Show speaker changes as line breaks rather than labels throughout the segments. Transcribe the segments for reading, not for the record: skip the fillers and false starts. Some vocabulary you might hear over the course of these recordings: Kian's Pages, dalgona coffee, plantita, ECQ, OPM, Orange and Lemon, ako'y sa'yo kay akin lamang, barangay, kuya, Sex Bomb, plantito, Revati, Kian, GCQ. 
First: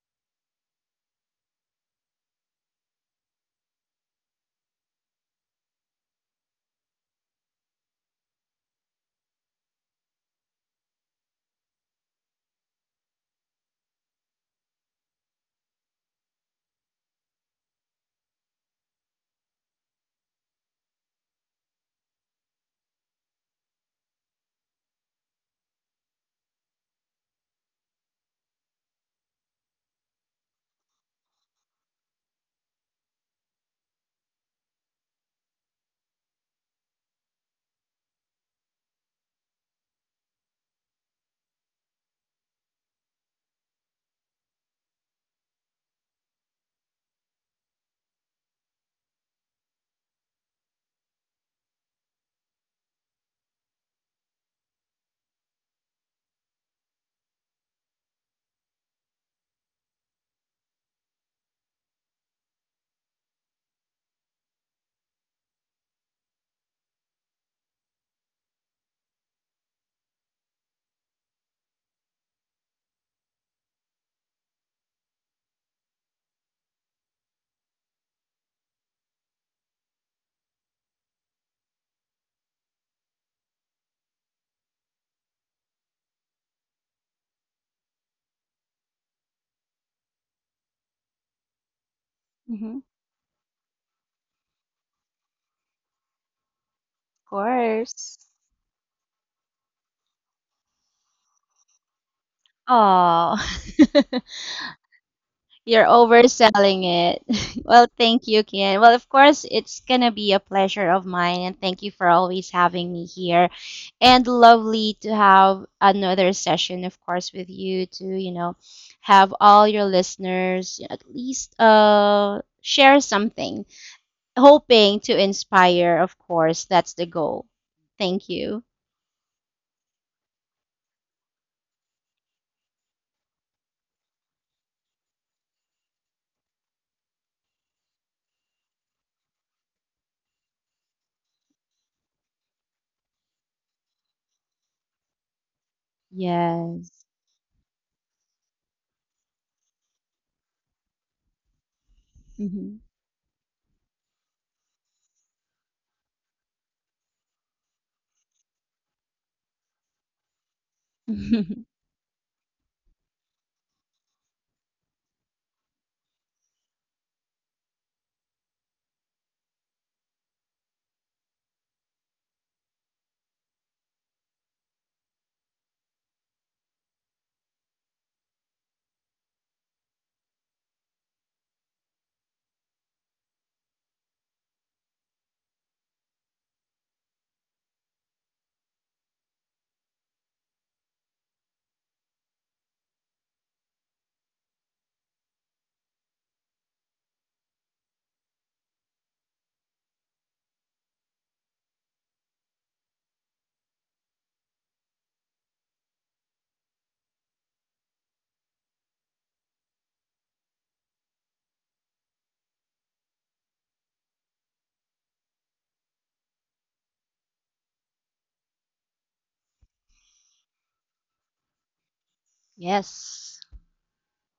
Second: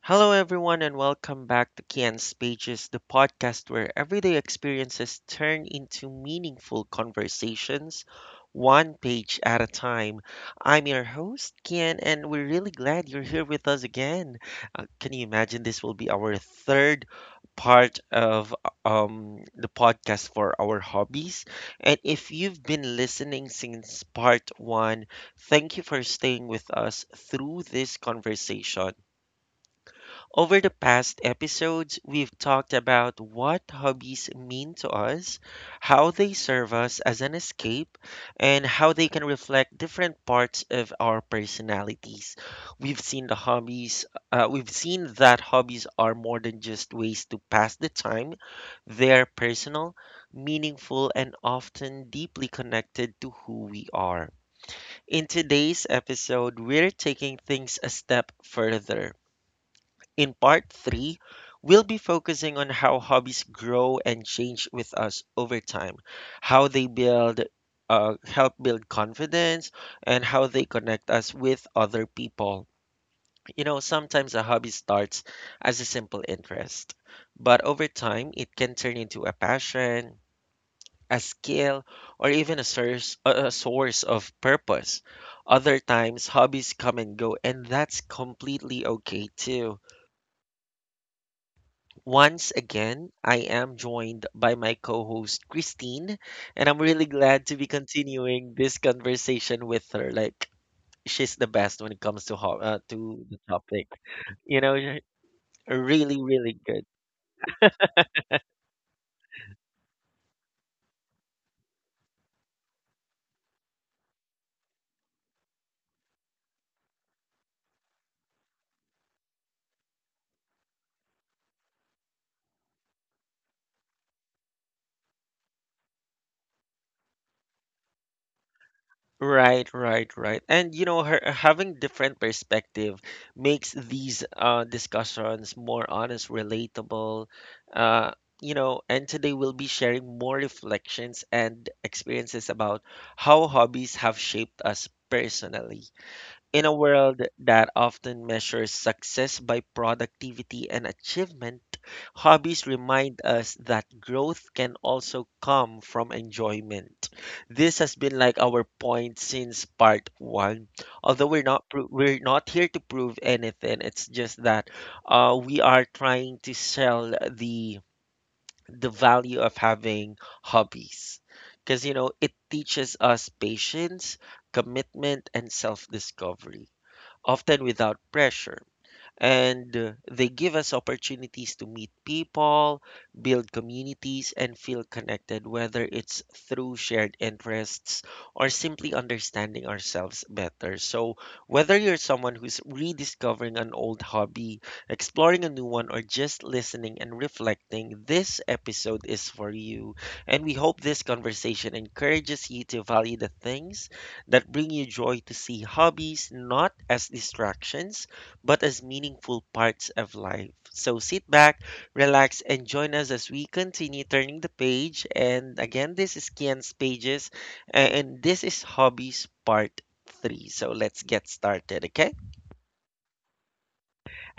Hello, everyone, and welcome back to Kian's Pages, the podcast where everyday experiences turn into meaningful conversations, one page at a time. I'm your host, Kian, and we're really glad you're here with us again. Can you imagine this will be our third part of the podcast for our hobbies? And if you've been listening since part one, thank you for staying with us through this conversation. Over the past episodes, we've talked about what hobbies mean to us, how they serve us as an escape, and how they can reflect different parts of our personalities. We've seen that hobbies are more than just ways to pass the time. They're personal, meaningful, and often deeply connected to who we are. In today's episode, we're taking things a step further. In part three, we'll be focusing on how hobbies grow and change with us over time, how they help build confidence, and how they connect us with other people. You know, sometimes a hobby starts as a simple interest, but over time, it can turn into a passion, a skill, or even a source of purpose. Other times, hobbies come and go, and that's completely okay too. Once
Hmm.
again, I am joined by my co host, Christine, and I'm really
Of
glad to be
course.
continuing this conversation with her. Like, she's the best when it comes to the
Oh,
topic. You know,
you're
really, really
overselling
good.
it. Well, thank you, Kian. Well, of course, it's gonna be a pleasure of mine, and thank you for always having me here. And lovely to have another session, of course, with you to, have all your listeners at least share something, hoping to inspire, of course. That's the goal. Thank you.
Right, right, right. And you know, her having different perspective makes these discussions more honest, relatable. Uh, you know, and today we'll be sharing more reflections and experiences about how hobbies have shaped us personally. In a
Yes.
world that often measures success by productivity and achievement, hobbies
Hmm.
remind us that growth can also come from enjoyment. This has been like our point since part 1. Although we're not pro- we're not here to prove anything, it's just that we are trying to sell the value of having hobbies. Because you know, it teaches us patience, commitment, and self-discovery often without pressure and they give us opportunities to meet people, build communities, and feel connected, whether it's through shared interests or simply understanding ourselves better. So, whether you're someone who's rediscovering an old hobby, exploring a new one, or just listening and reflecting, this episode is for you. And we hope this conversation encourages you to value the things that bring you joy to see hobbies not as distractions but as meaningful parts of life. So sit back, relax, and join us as we continue turning the page. And again, this is Kian's Pages, and this is Hobbies Part 3. So let's get started, okay?
Yes.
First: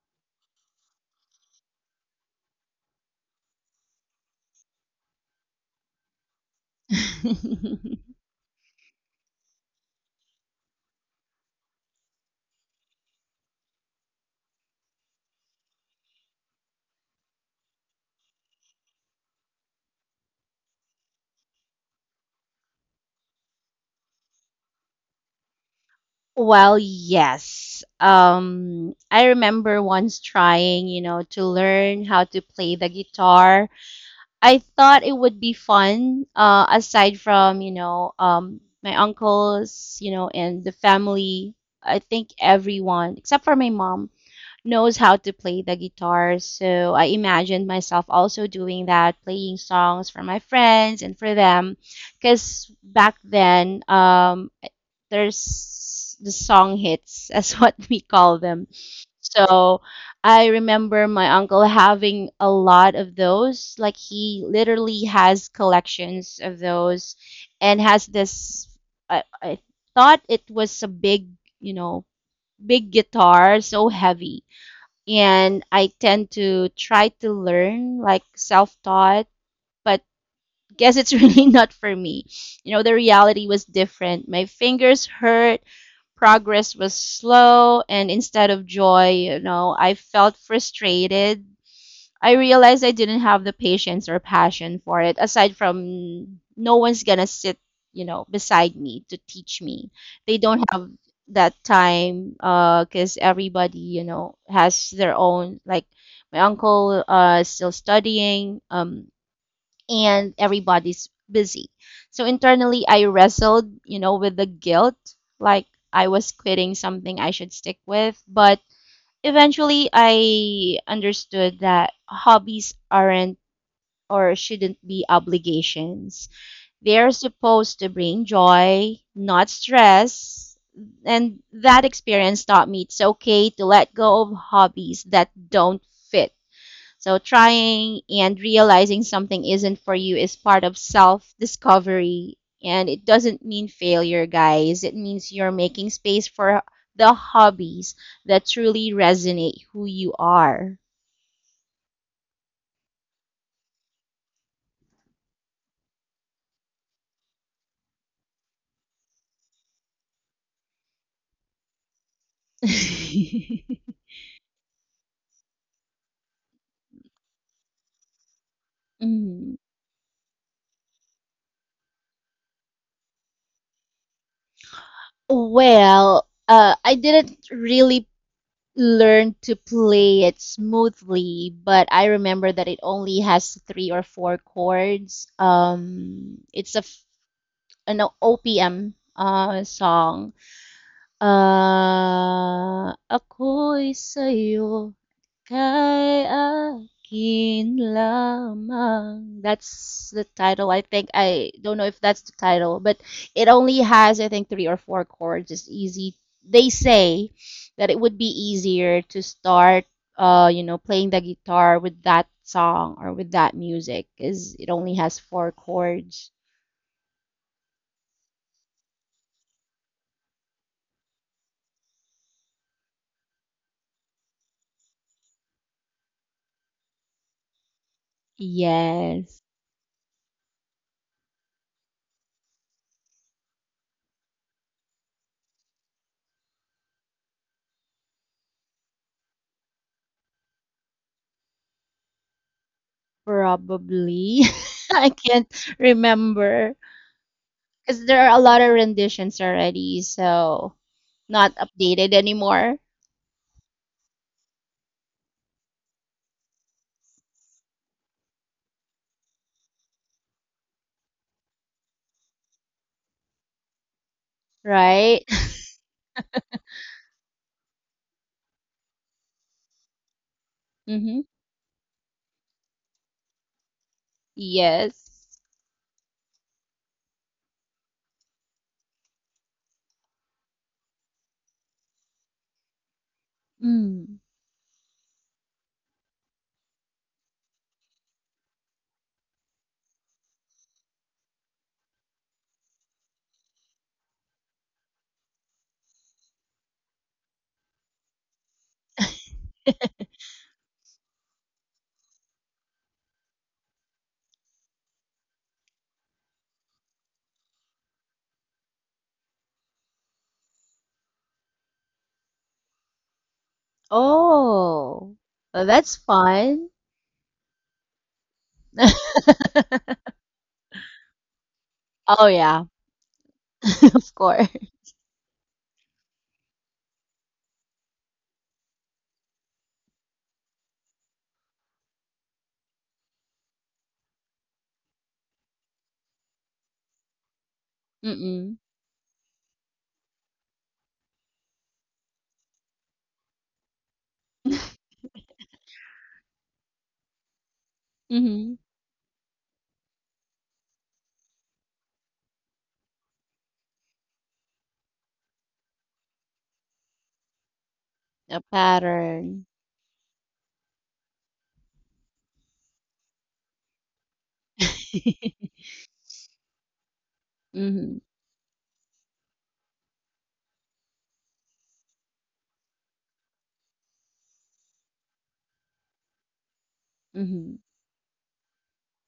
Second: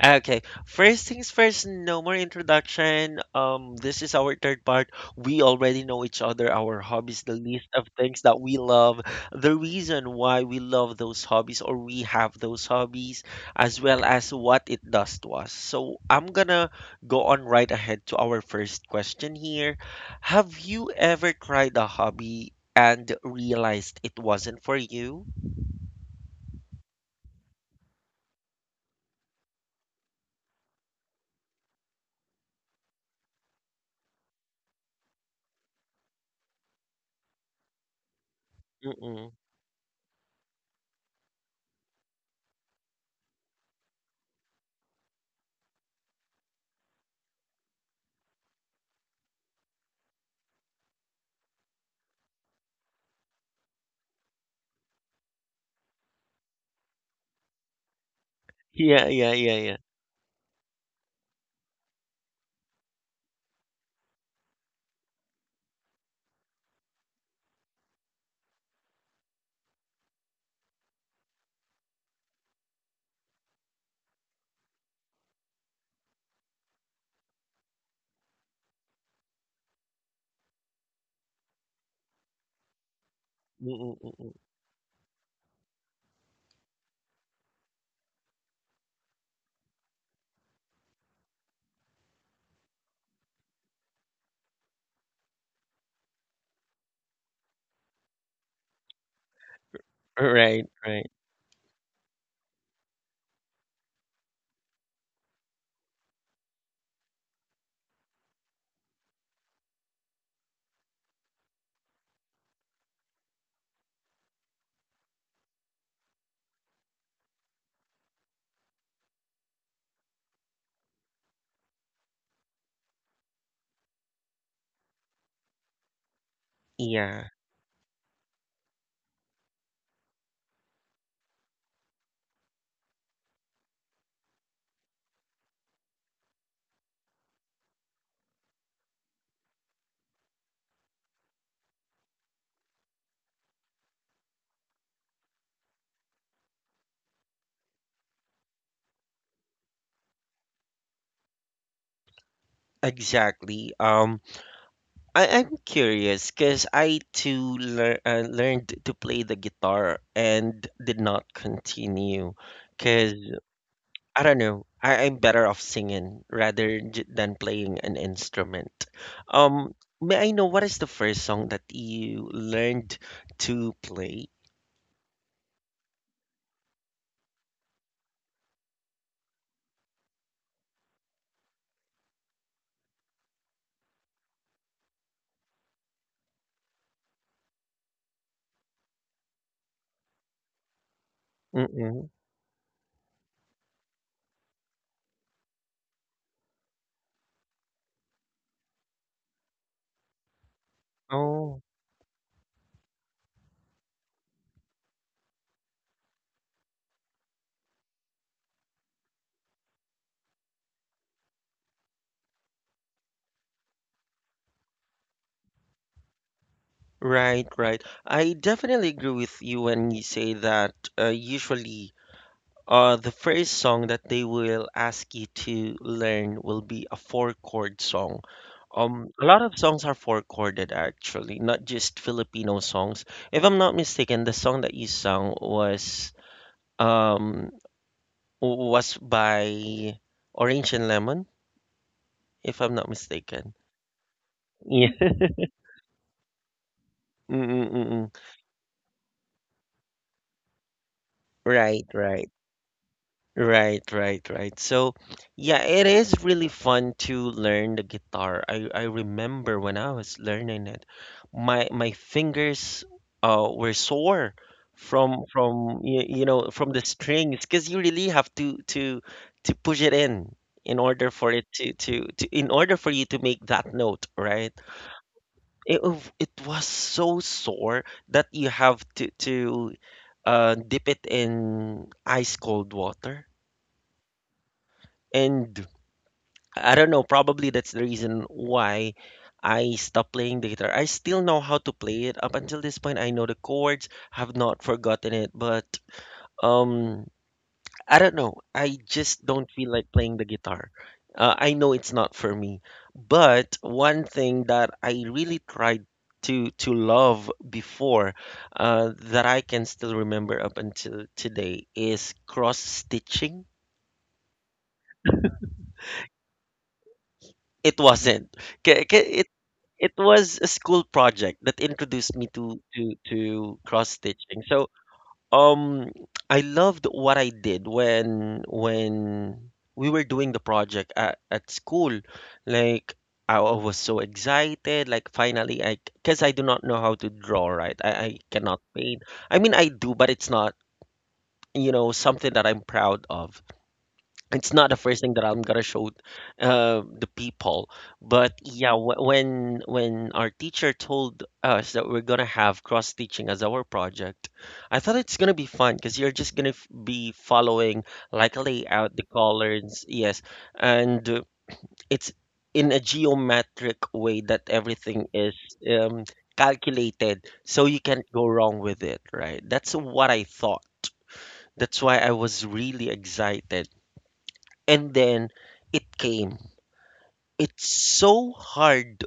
Okay, first things first, no more introduction. This is our third part. We already know each other, our hobbies, the list of things that we love, the reason why we love those hobbies or we have those hobbies, as well as what it does to us. So I'm gonna go on right ahead to our first question here. Have you ever tried a hobby and realized it wasn't for you?
Well, yes. I remember once trying, to learn how to play the guitar. I thought it would be fun, aside from, my
Mm-mm.
uncles, and the family. I think everyone, except for my mom, knows how to play the guitar. So I imagined myself also doing that, playing songs for my friends and for them because back then there's the song hits as what we call them.
Yeah, yeah, yeah, yeah.
So I remember my uncle having a lot of those. Like, he literally has collections of those and has this. I thought it was a big you know big guitar, so heavy, and I tend to try to learn, like, self-taught, but guess it's really not for me. The reality was different.
Mm-mm-mm.
My fingers hurt, progress was slow, and instead of joy, I felt frustrated. I realized I didn't have the patience or passion for it, aside from no one's gonna sit, beside me to teach me. They don't
Right,
have
right.
that time, because everybody, has their own, like, my uncle, is still studying. And everybody's busy. So internally, I wrestled, with the guilt, like I was quitting something I should stick with. But eventually, I understood that hobbies aren't or shouldn't be obligations. They're
Yeah,
supposed to bring joy, not stress. And that experience taught me it's okay to let go of hobbies that don't fit, so trying and realizing something isn't for you is part of self discovery. And it doesn't mean failure, guys. It means you're making space for the hobbies that truly resonate who you are.
exactly. I'm curious because I too learned to play the guitar and did not continue because I don't know. I'm better off singing rather j than playing an instrument.
Mhm.
Um, may I know what is the first song that you learned to play?
Well, I didn't really learn to play it smoothly, but I remember that it only has three or four chords. It's a an OPM, song.
Mm-mm.
Ah, ako'y sa'yo kay akin lamang. That's the title. I think I
Oh.
don't know if that's the title, but it only has I think three or four chords. It's easy. They say that it would be easier to start, playing the guitar with that song or with that music, because it only has four chords.
Right, right. I definitely agree with you when you say that usually the first song that they will ask you to learn will be a four chord song. A lot
Yes.
of songs are four chorded actually, not just Filipino songs. If I'm not mistaken, the song that you sung was um was by Orange and Lemon, if I'm not mistaken.
Probably.
Yeah.
I can't remember because
Mm-mm-mm.
there are a lot of renditions already, so not
Right,
updated
right.
anymore,
Right, right, right. So, yeah, it is really fun to learn the guitar. I remember when I was learning it, my fingers were sore from
right?
from you, you know from the strings because you really have to push it in order
Mm-hmm.
for it to in order for you to make that note, right?
Yes.
It was so sore that you have to dip it in ice cold water
Mm.
and I don't know, probably that's the reason why I stopped playing the guitar. I still know how to play it. Up until this point, I know the chords, have not forgotten it, but um I don't know. I just don't feel like playing the guitar. I know it's not for me. But one thing that I really tried to love before that I can still remember up until today is cross stitching.
Oh, well, that's fun.
It wasn't. 'Kay, 'kay, it was a school project that introduced me
Oh
to
yeah,
to to cross
of
stitching.
course.
So, um, I loved what I did when we were doing the project at school. Like I was so excited, like finally I, because I do not know how to draw, right? I
Mm-mm.
cannot paint. I mean, I do, but it's not, you know, something that I'm proud of it's not the first thing that I'm gonna show the people, but
Mm-hmm.
yeah, when our teacher told us that we're gonna have cross teaching as our project, I thought it's gonna be fun because you're just gonna be following like
A
a layout, the
pattern.
colors, yes, and it's in a geometric way that everything is um, calculated, so you
Mm-hmm.
can't go wrong with it, right? That's what I thought. That's why I was really excited and then it came.
Mm-hmm.
It's so hard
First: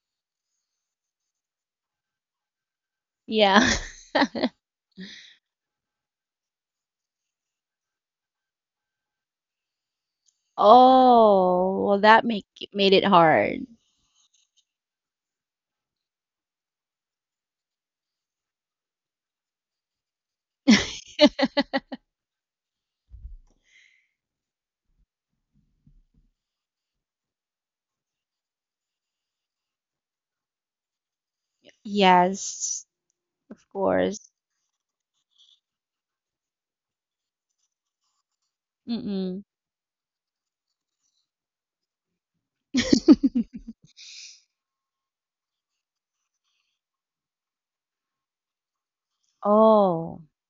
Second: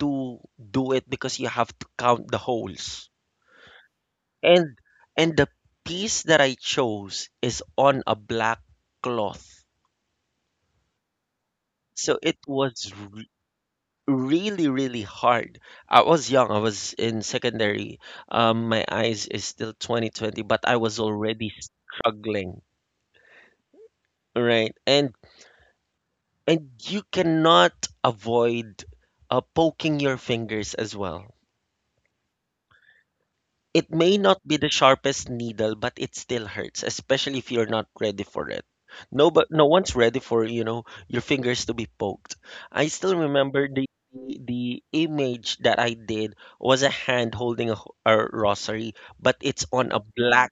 to do it because you have to count the holes.
Yeah.
And and the piece that I chose is on a black cloth.
Oh, well,
So
that
it
make
was
made it hard.
really really hard. I was young. I was in secondary. My eyes is still 20/20, but I was already struggling, right? And you cannot avoid poking your fingers as well.
Yes, of
It may
course.
not be the sharpest needle, but it still hurts, especially if you're not ready for it. No,
Mm.
but no one's ready for, you know, your fingers to be poked. I still remember the image that I did was a hand holding a rosary, but it's on a
Oh.
black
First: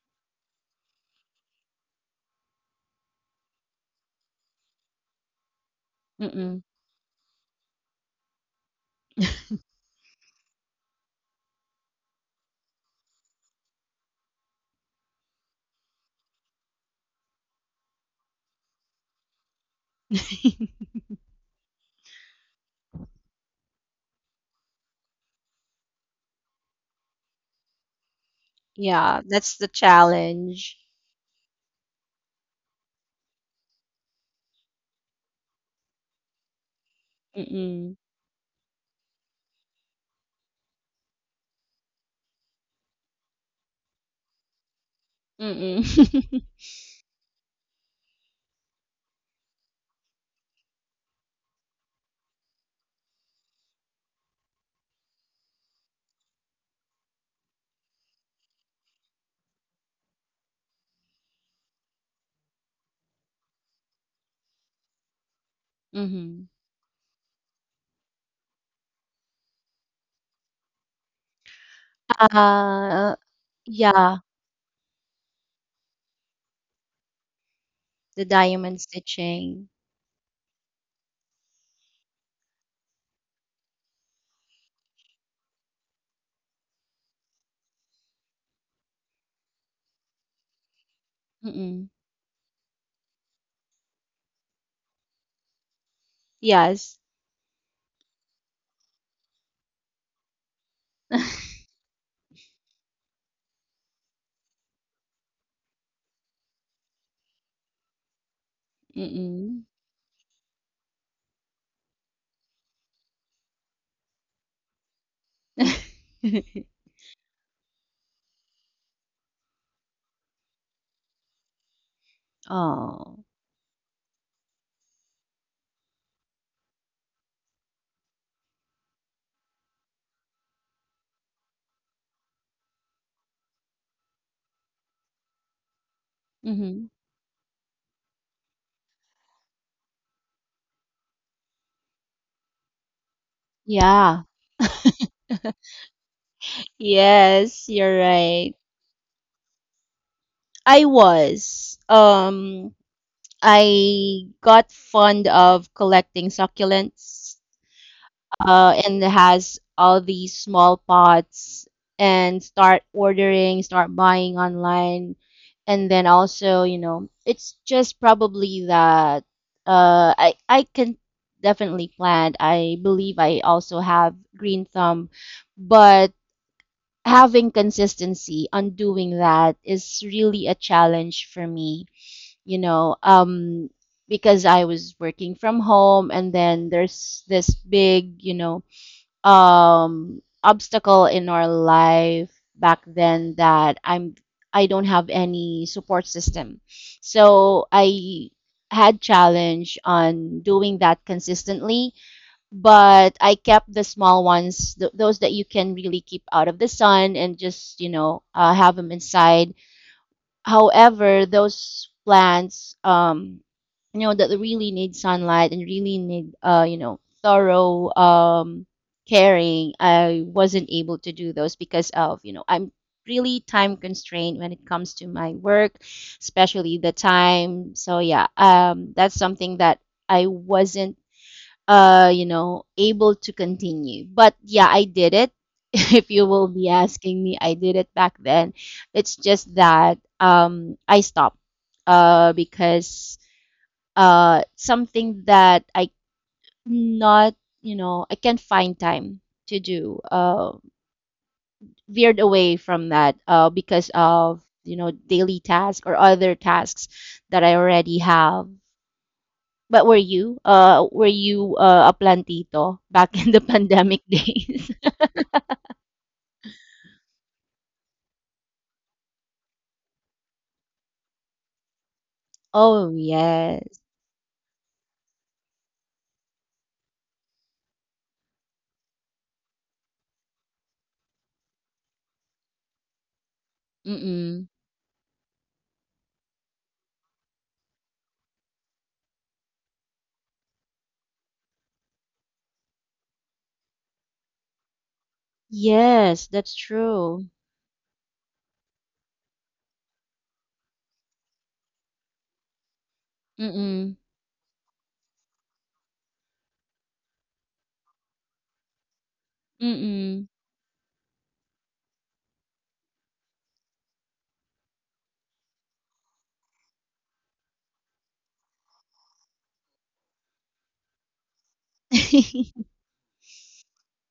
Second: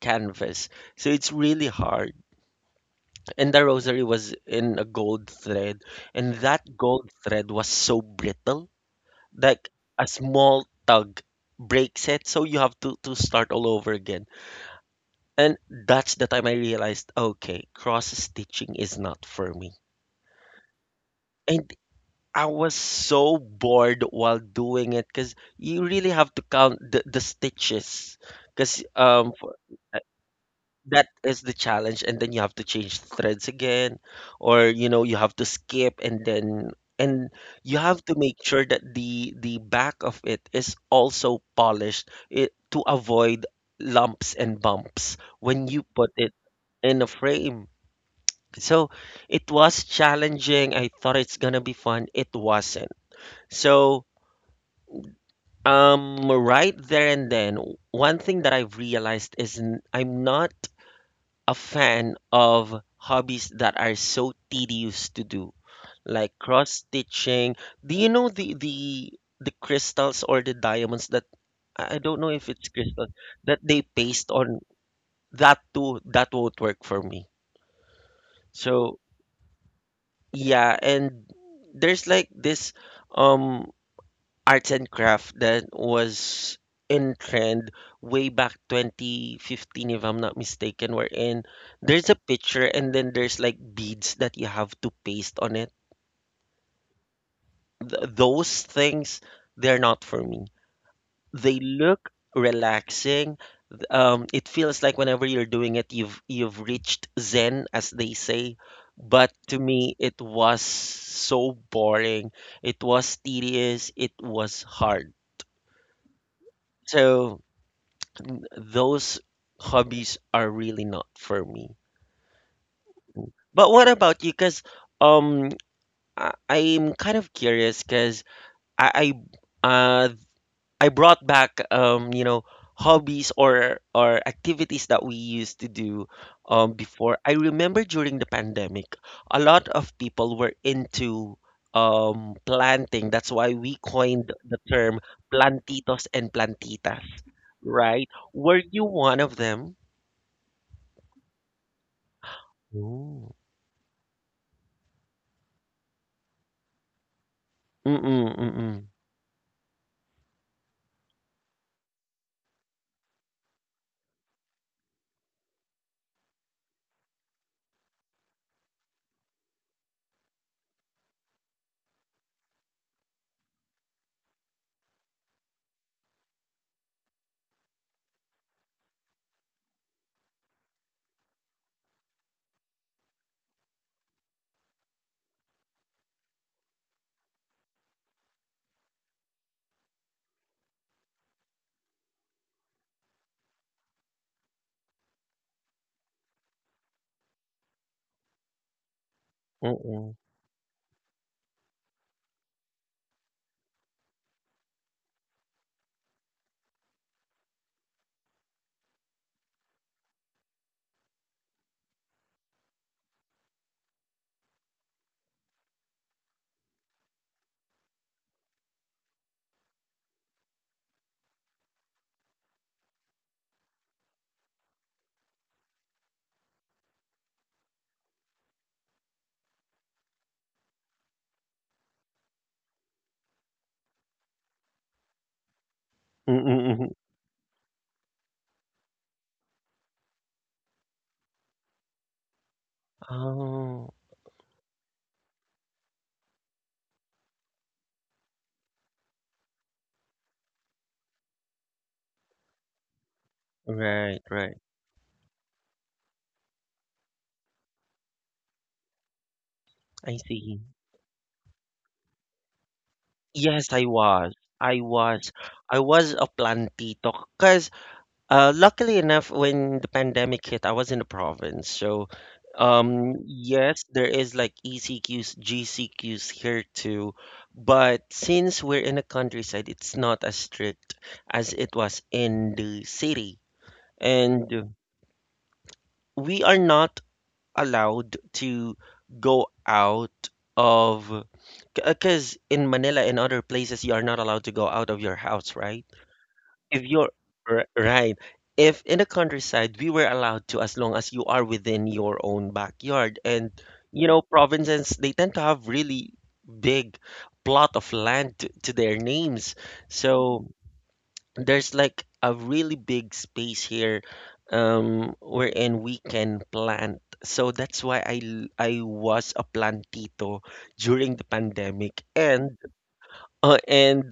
canvas. So it's really hard. And the rosary was in a gold thread, and
Mm.
that gold thread was so brittle, like a small tug breaks it, so you have to start all over again. And that's the time I realized, okay, cross stitching is not for me. And I was so bored while doing it because you really have to count the stitches because
Yeah, that's the
uh,
challenge.
that is the challenge and then you have to change threads again or you know you have to skip and then and you
Mm.
have to make sure that the back of it is also polished it, to avoid lumps and bumps when you put it
Mm.
in a frame. So it was challenging. I thought it's gonna be fun. It wasn't. So right there and then, one thing that I've realized is I'm not a fan of hobbies that are so tedious to do, like
Mhm.
cross stitching. Do you know the crystals or the diamonds that I don't know if it's crystals
Uh,
that they
yeah,
paste on, that too that won't work for me.
the diamond
So
stitching.
yeah, and there's like this um arts and craft that was in trend way back 2015 if I'm not mistaken wherein
Mm.
there's a picture and then there's like beads that you have to paste on it.
Yes.
Th Those things they're not for me. They look relaxing. It feels like whenever you're doing it, you've reached zen, as they say. But to
Mm.
me, it was so boring. It was tedious. It was hard. So those hobbies are really not for me.
Oh.
But what about you? Because um, I'm kind of curious because I, I uh, I brought back you know, hobbies or activities that we used to do
Mhm.
before. I remember during the pandemic, a lot of people were into planting. That's why we
Yeah.
coined the term plantitos and plantitas,
Yes, you're
right?
right.
Were you one of them?
I was.
Ooh.
I got fond of collecting succulents.
Mm-mm, mm-mm,
And has all these small pots and start ordering, start buying online. And then also, it's just probably that, I can definitely plant. I believe I also have green thumb, but having consistency on doing that is really a challenge for me, you know, um, because I was working from home and then there's this big, obstacle in our life back then that I don't have any support system. So I had challenge
mm-mm,
on doing that consistently, but I kept the small ones, those that you can really keep out of the sun and just, have them inside. However, those plants, that really need sunlight and really need, thorough caring, I wasn't able to do those because of, I'm really time constrained when it comes to my work, especially the time. So yeah, that's something that I wasn't able to continue. But yeah, I did it. If you
mm-mm,
will be
mm-mm.
asking me, I did it back then. It's just that, I stopped, because,
Oh,
something that I not, I can't find time to do. Veered away from that, because
right,
of,
right.
daily tasks or other tasks that I already have. But were
I
you,
see.
uh, were you, a plantito back in the
Yes, I
pandemic
was.
days?
I was. I was a plantito because luckily enough, when the pandemic hit, I was in the province. So,
Oh, yes.
yes, there is like ECQs, GCQs here too. But since we're in the countryside, it's not as strict as it was in the city.
Mm-mm.
And we are not allowed to go out of. Because in Manila and other places, you are not allowed to go out of your house, right?
Yes, that's
If you're
true.
r- right, if in the countryside, we were allowed to as long as you are within your own backyard. And
Mm-mm.
you know, provinces, they tend to have really big plot of land to their names.
Mm-mm.
So there's like a really big space here wherein we can plant. So that's why I was a plantito during the pandemic and uh, and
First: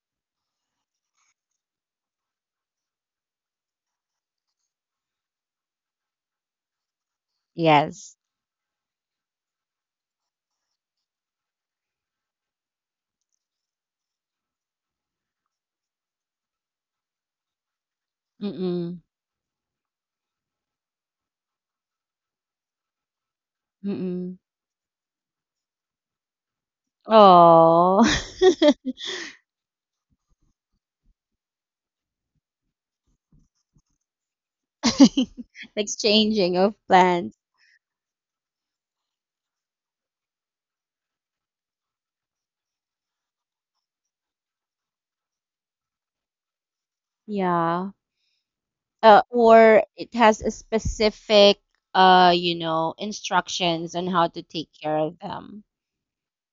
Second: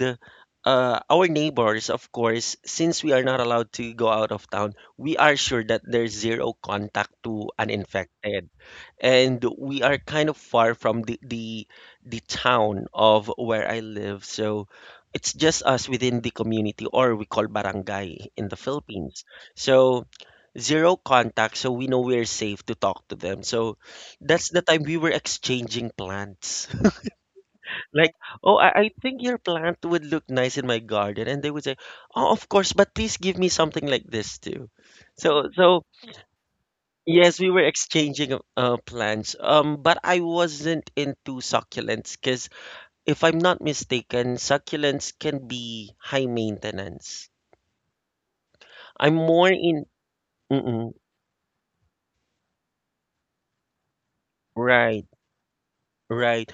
our neighbors, of course, since we are not allowed to go out of town, we are sure that there's zero contact to an
Yes.
infected. And we are kind of far from the town of where I live. So it's just us within the community or we call barangay in the
Mm-mm.
Philippines. So zero contact, so we know we're safe to talk to them. So
Mm-mm.
that's the time we were exchanging plants.
Oh.
Like, oh, I think your plant would look nice in my garden. And they would say, oh, of course, but please give me something like this too. So, so
Exchanging of plants.
yes, we were exchanging plants. But I wasn't into succulents because if I'm not mistaken, succulents can be high maintenance.
Yeah.
I'm more
Or
in,
it has a
mm-mm,
specific, instructions on how to take care
right,
of them.
right.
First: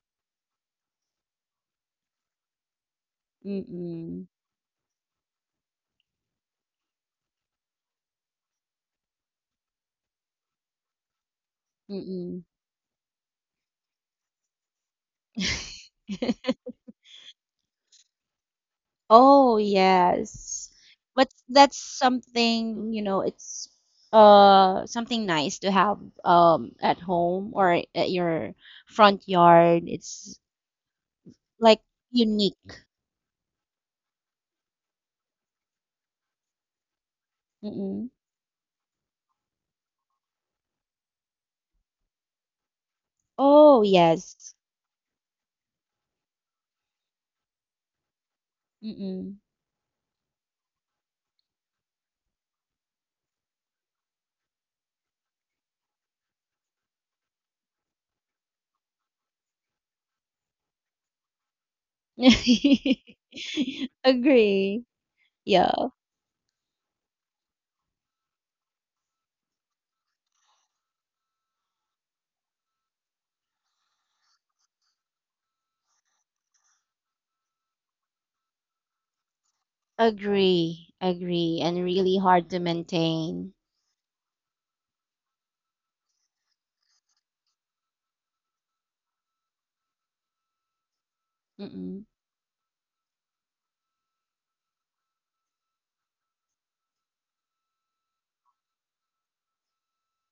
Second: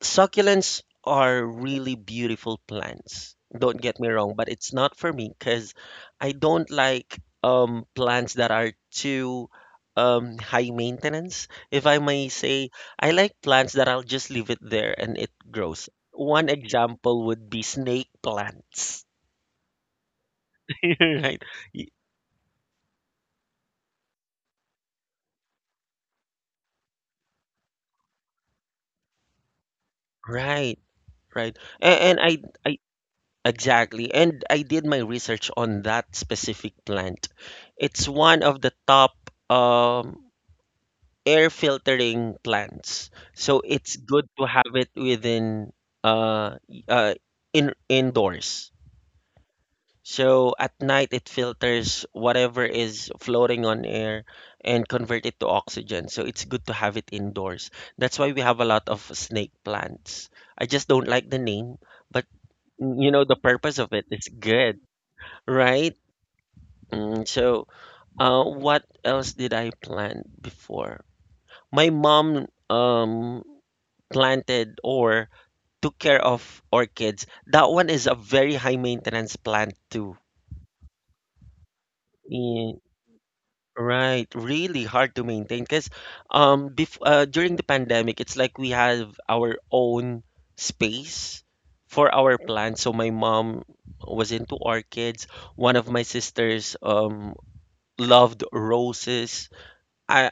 Succulents are really beautiful plants. Don't get me
Mm-mm.
wrong, but it's not for me because I don't like plants that are too high maintenance, if I may
Mm-mm.
say. I like plants that I'll just leave it there and it grows. One example would be snake plants.
Oh, yes. But
Right.
that's
Y-
something, it's something nice to have at home or at your front yard. It's,
Right, right.
like,
And I
unique.
exactly. And I did my research on that specific plant. It's
Mm-mm.
one of the top um air filtering plants. So
Oh,
it's good to
yes.
have it within uh, y- uh in indoors.
Mm-mm.
So at night it filters whatever is floating on air and convert it to oxygen. So it's good to have it indoors. That's why we have a lot of snake plants. I just don't like the name, but mm, you know the purpose of it is good,
Agree. Yeah.
right? So what else did I plant before? My mom planted or took care of orchids, that one is a very high maintenance plant too.
Agree. Agree. And really hard to
Yeah,
maintain.
right, really hard to maintain because bef during the pandemic, it's like we have our own space
Mm-mm.
for our plants. So my mom was into orchids. One of my sisters loved roses. I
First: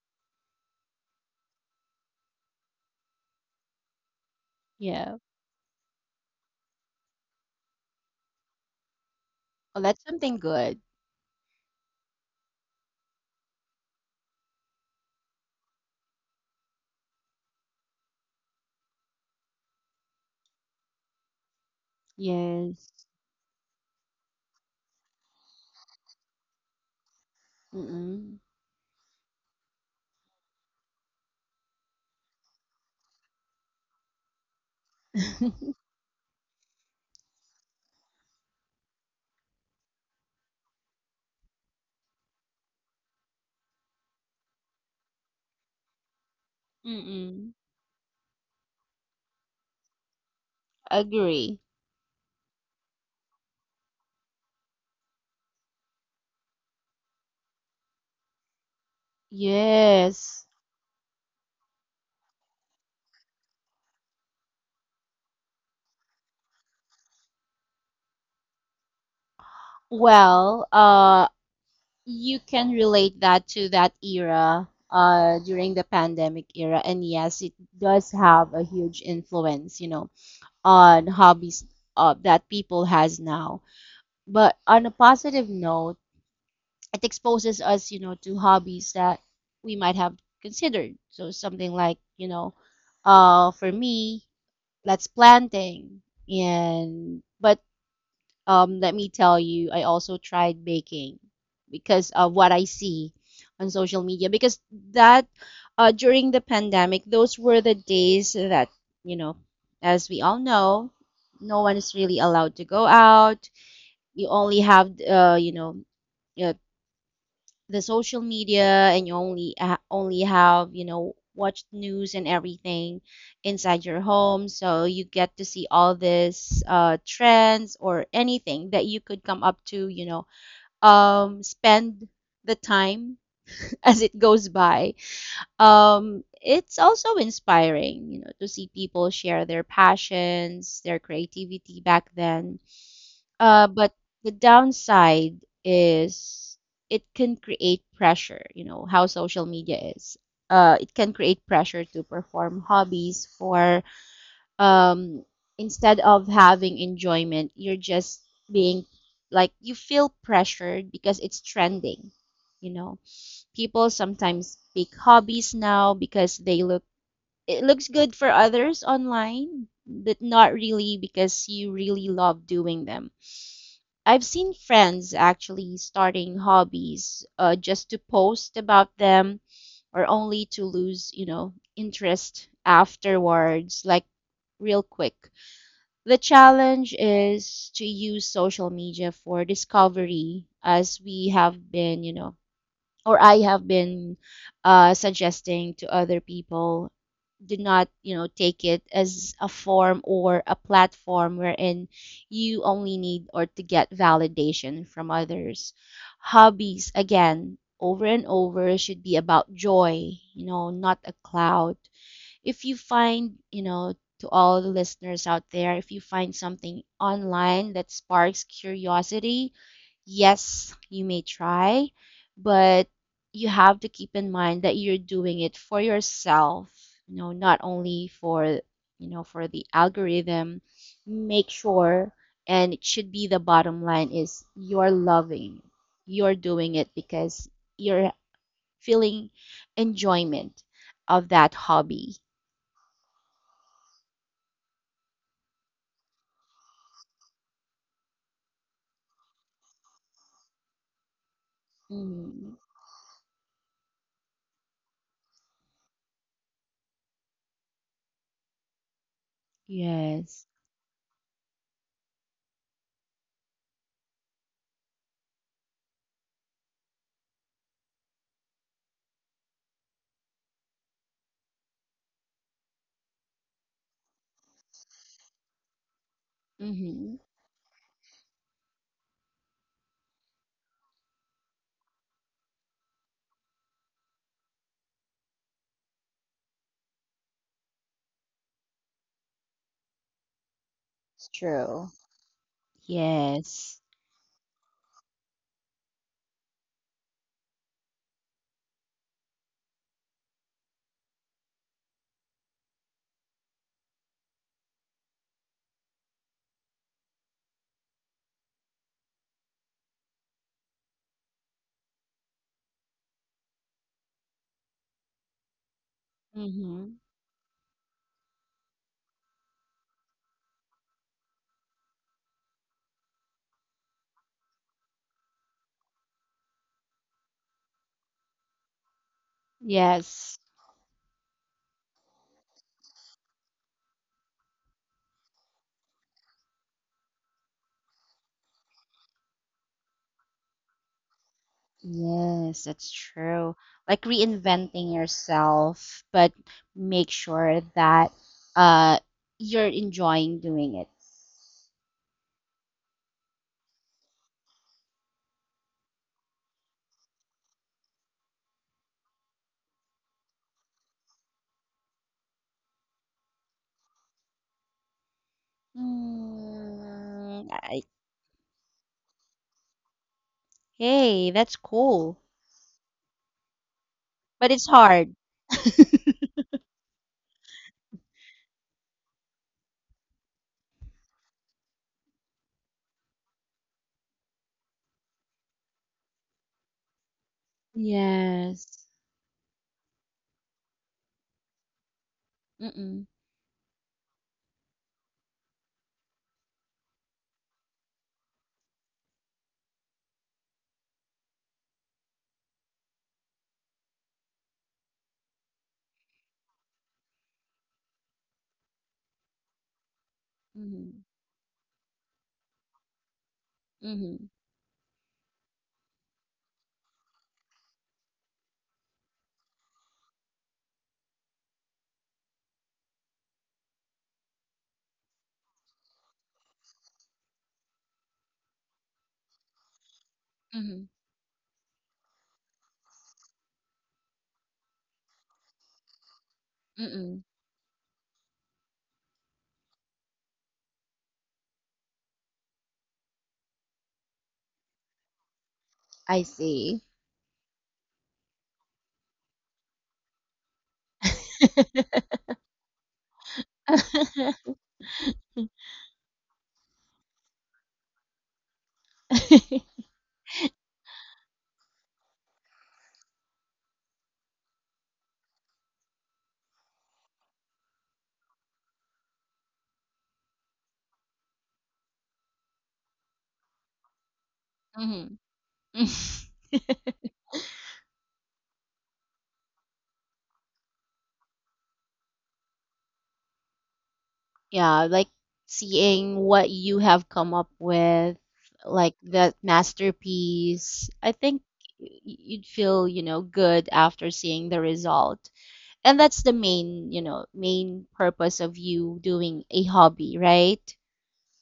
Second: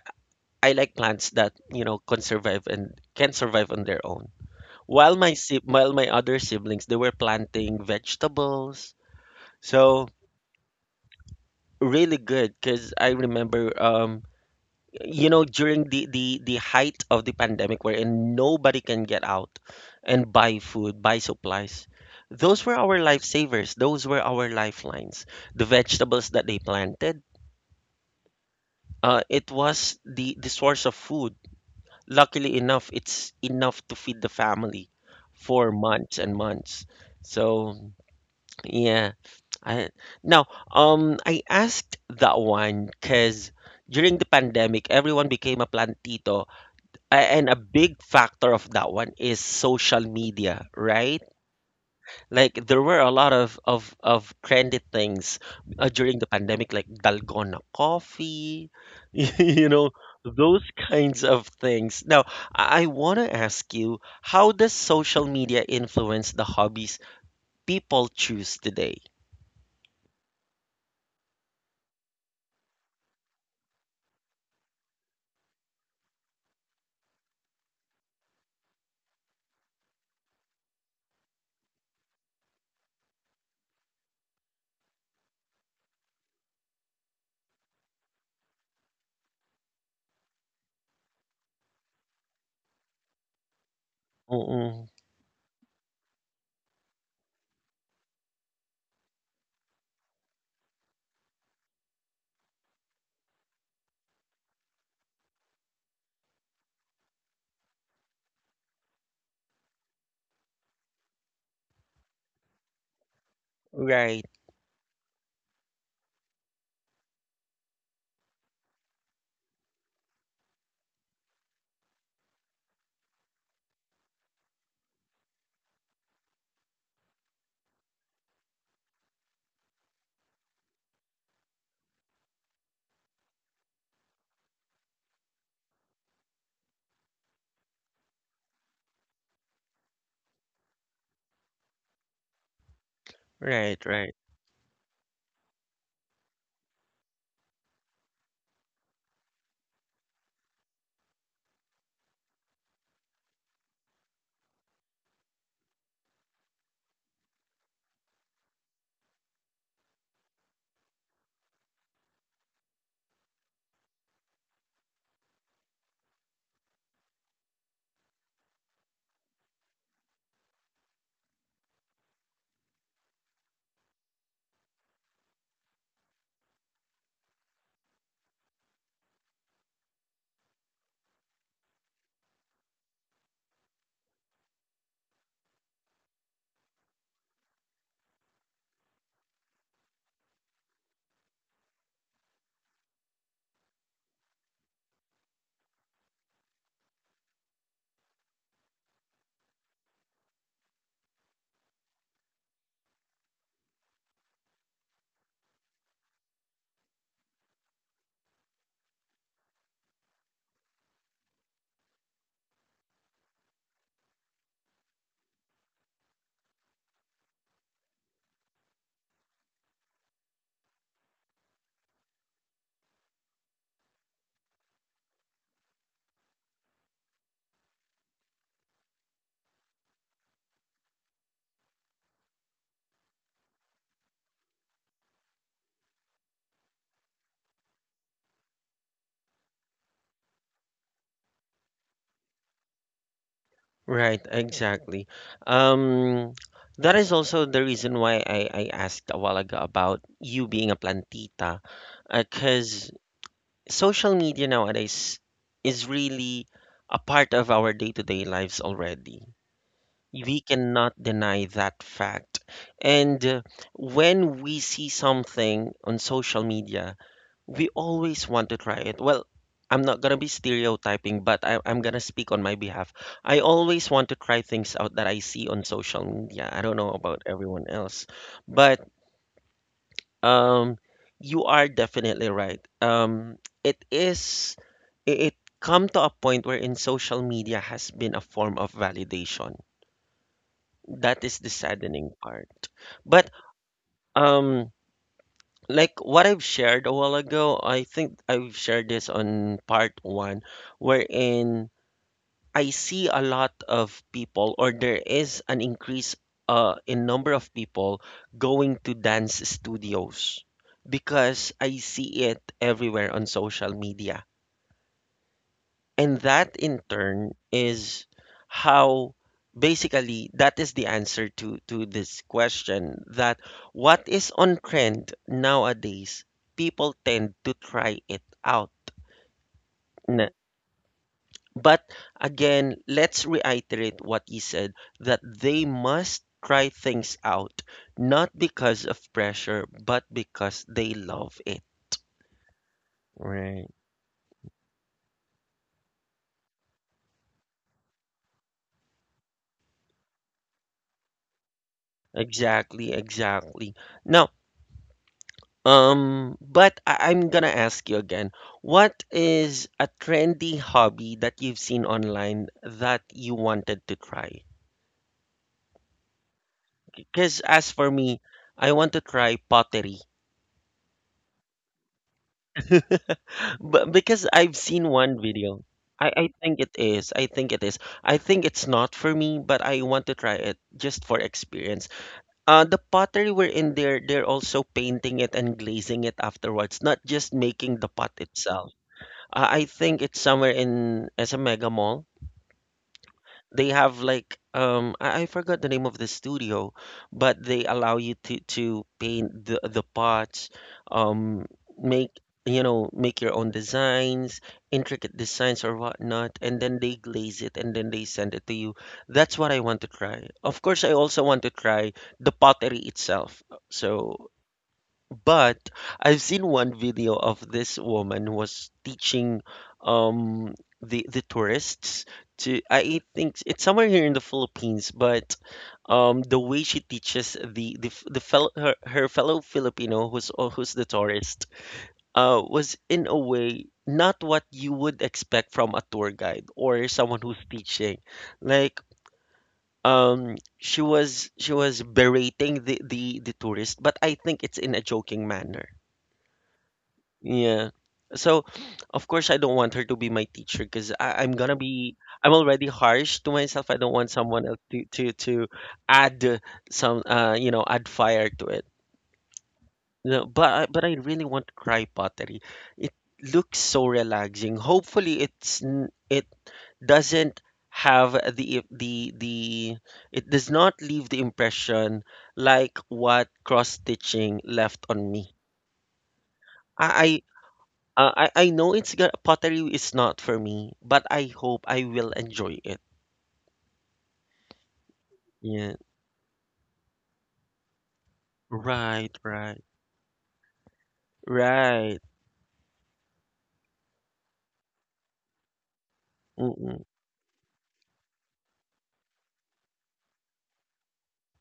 I like plants that, you know, can survive and can survive on their own. While
Yeah.
while my other siblings, they were planting vegetables.
Well, that's
So
something good.
really good because I remember you know during the height of the pandemic wherein nobody can get out and buy food, buy supplies. Those were
Yes.
our lifesavers. Those were our lifelines. The vegetables that they planted,
Mm-mm.
it was the source of food. Luckily enough, it's enough to feed the family for months and months. So yeah, I now, I asked that one because during the pandemic, everyone became a plantito, and
Mm-mm.
a big factor of that one is social media, right?
Agree.
Like there were a lot of trendy things during the pandemic, like dalgona coffee, you know,
Yes.
those kinds of things. Now, I want to ask you, how does social media influence the hobbies people choose today?
Well, you can relate that to that era, during the pandemic era, and yes, it does have a huge influence, on hobbies, that people has now. But on a positive note, it exposes us, to hobbies that we might have considered. So something like, for me,
Mm-mm.
that's planting, and but let me tell you, I also tried baking because of what I see on social media. Because that during the pandemic, those were the days that, you know, as we all know, no one is really allowed to go out. You
Right.
only have, uh, the social media, and you only have, watched news and everything inside your home, so you get to see all this, trends or anything that you could come up to, spend the time as it goes by. It's also inspiring, to see people share their passions, their creativity back then,
Right,
but
right,
the downside is it can create pressure, how social media is. It can create pressure to perform hobbies for, um, instead of having enjoyment, you're just being, like, you feel pressured because it's trending. You know, people sometimes pick hobbies now because they look, it looks good for others online, but not really because you really love doing them. I've seen friends actually starting hobbies, just to post about them or only to lose, interest afterwards, like real quick. The challenge is to use social media for discovery as we have been, or I have been, suggesting to other people. Do not, take it as a form or a platform wherein you only need or to get validation from others. Hobbies, again, over and over, should be about joy, not a cloud. If you find, to all the listeners out there, if you find something online that sparks curiosity, yes, you may try, but you have to keep in mind that you're doing it for yourself, not only for, for the algorithm. Make sure, and it should be, the bottom line is, you're loving, you're doing it because you're feeling enjoyment of that hobby.
right, exactly. Um, that is also the reason why I asked a while ago about you being a plantita,
Mm-hmm.
because social media nowadays is really a part of our day-to-day lives already. We
Yes.
cannot deny that fact. And when we see something on social media, we always want to try it. Well, I'm not gonna be stereotyping, but I'm gonna speak on my behalf. I always want to try things out that I see on social media. I don't know
Mm-hmm.
about everyone else, but um, you are definitely right. It is, it come to a point where in social media has been a form of validation.
It's
That is the
true.
saddening part. But
Yes.
um, like what I've shared a while ago, I think I've shared this on part one, wherein I see a lot of people, or there is an increase in number of people going to dance studios because I see it everywhere on social media and that in
Mm-hmm.
turn is how basically that is the answer to this question that what is on trend nowadays, people tend to try it out. Na-
Yes.
But again, let's reiterate what he said that they must try things out, not because of pressure, but because they love it.
Yes, that's true.
Right.
Like reinventing yourself, but make sure that, uh you're enjoying doing it.
Exactly, exactly. Now, um, but I I'm gonna ask you again, what is a trendy hobby that you've seen online that you wanted to try? Because
Mm,
as for me, I want to try pottery.
hey, that's cool,
But because
but
I've
it's
seen
hard.
one video, I think it is. I think it is. I think it's not for me, but I want to try it just for experience. The pottery we're in there, they're also painting it and glazing it afterwards, not just making the pot itself.
Yes.
I think it's somewhere in SM Mega Mall.
Mm-mm.
They have like I forgot the name of the studio, but they allow you to paint the pots, um make you know make your own designs, intricate designs or whatnot, and then they glaze it and then they send it to you. That's what I want to try. Of course, I
Mm-hmm.
also want to try the pottery itself.
Mm-hmm.
So but I've seen one video of this woman who was teaching um the tourists to I think it's somewhere here in the Philippines, but the way she teaches the fellow her fellow Filipino who's who's
Mm-hmm.
the tourist was in a way not what you would expect from a tour guide or someone
Mm-mm.
who's teaching. Like she was berating the tourist, but I think it's in a joking manner
I see.
yeah. So, of course, I don't want her to be my teacher because I'm gonna be, I'm already harsh to myself. I don't want someone
Mm-hmm.
else to add some, you know, add fire to it. No, but I really want to cry pottery. It looks so relaxing. Hopefully, it doesn't have the it does not leave the impression like what cross stitching left on me. I I know pottery is not for me, but I hope I will enjoy it.
Yeah, like
Yeah.
seeing what you have come up with, like
Right,
that
right.
masterpiece. I think
Right.
you'd feel, good after seeing the result. And that's the
Mm-mm.
main purpose of you doing a hobby, right?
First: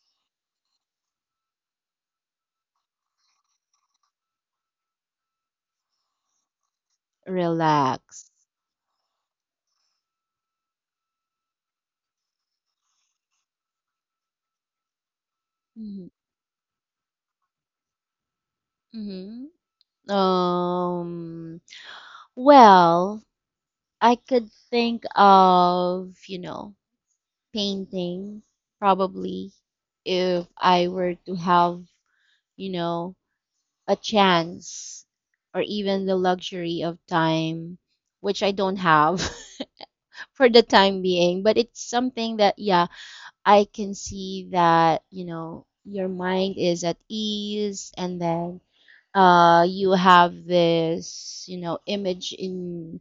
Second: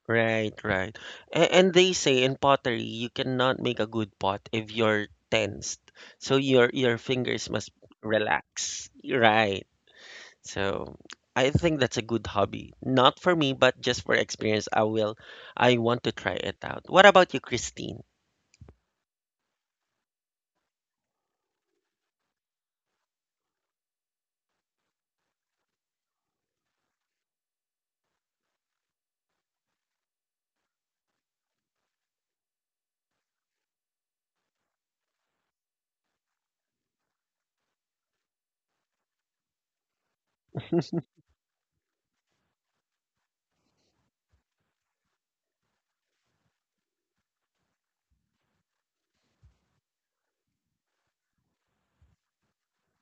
Right, right. And they say in pottery you cannot make a good pot if you're tensed. So your fingers must
Relax.
relax. Right. So I think that's a good hobby. Not for me, but just for experience, I want
Mm-hmm.
to try it out. What about you, Christine?
Mm-hmm. Um, well, I could think of, painting probably if I were to have, you know, a chance or even the luxury of time, which I don't have for the time being. But it's something that, yeah, I can see that, your mind is at ease and then, you have this, image in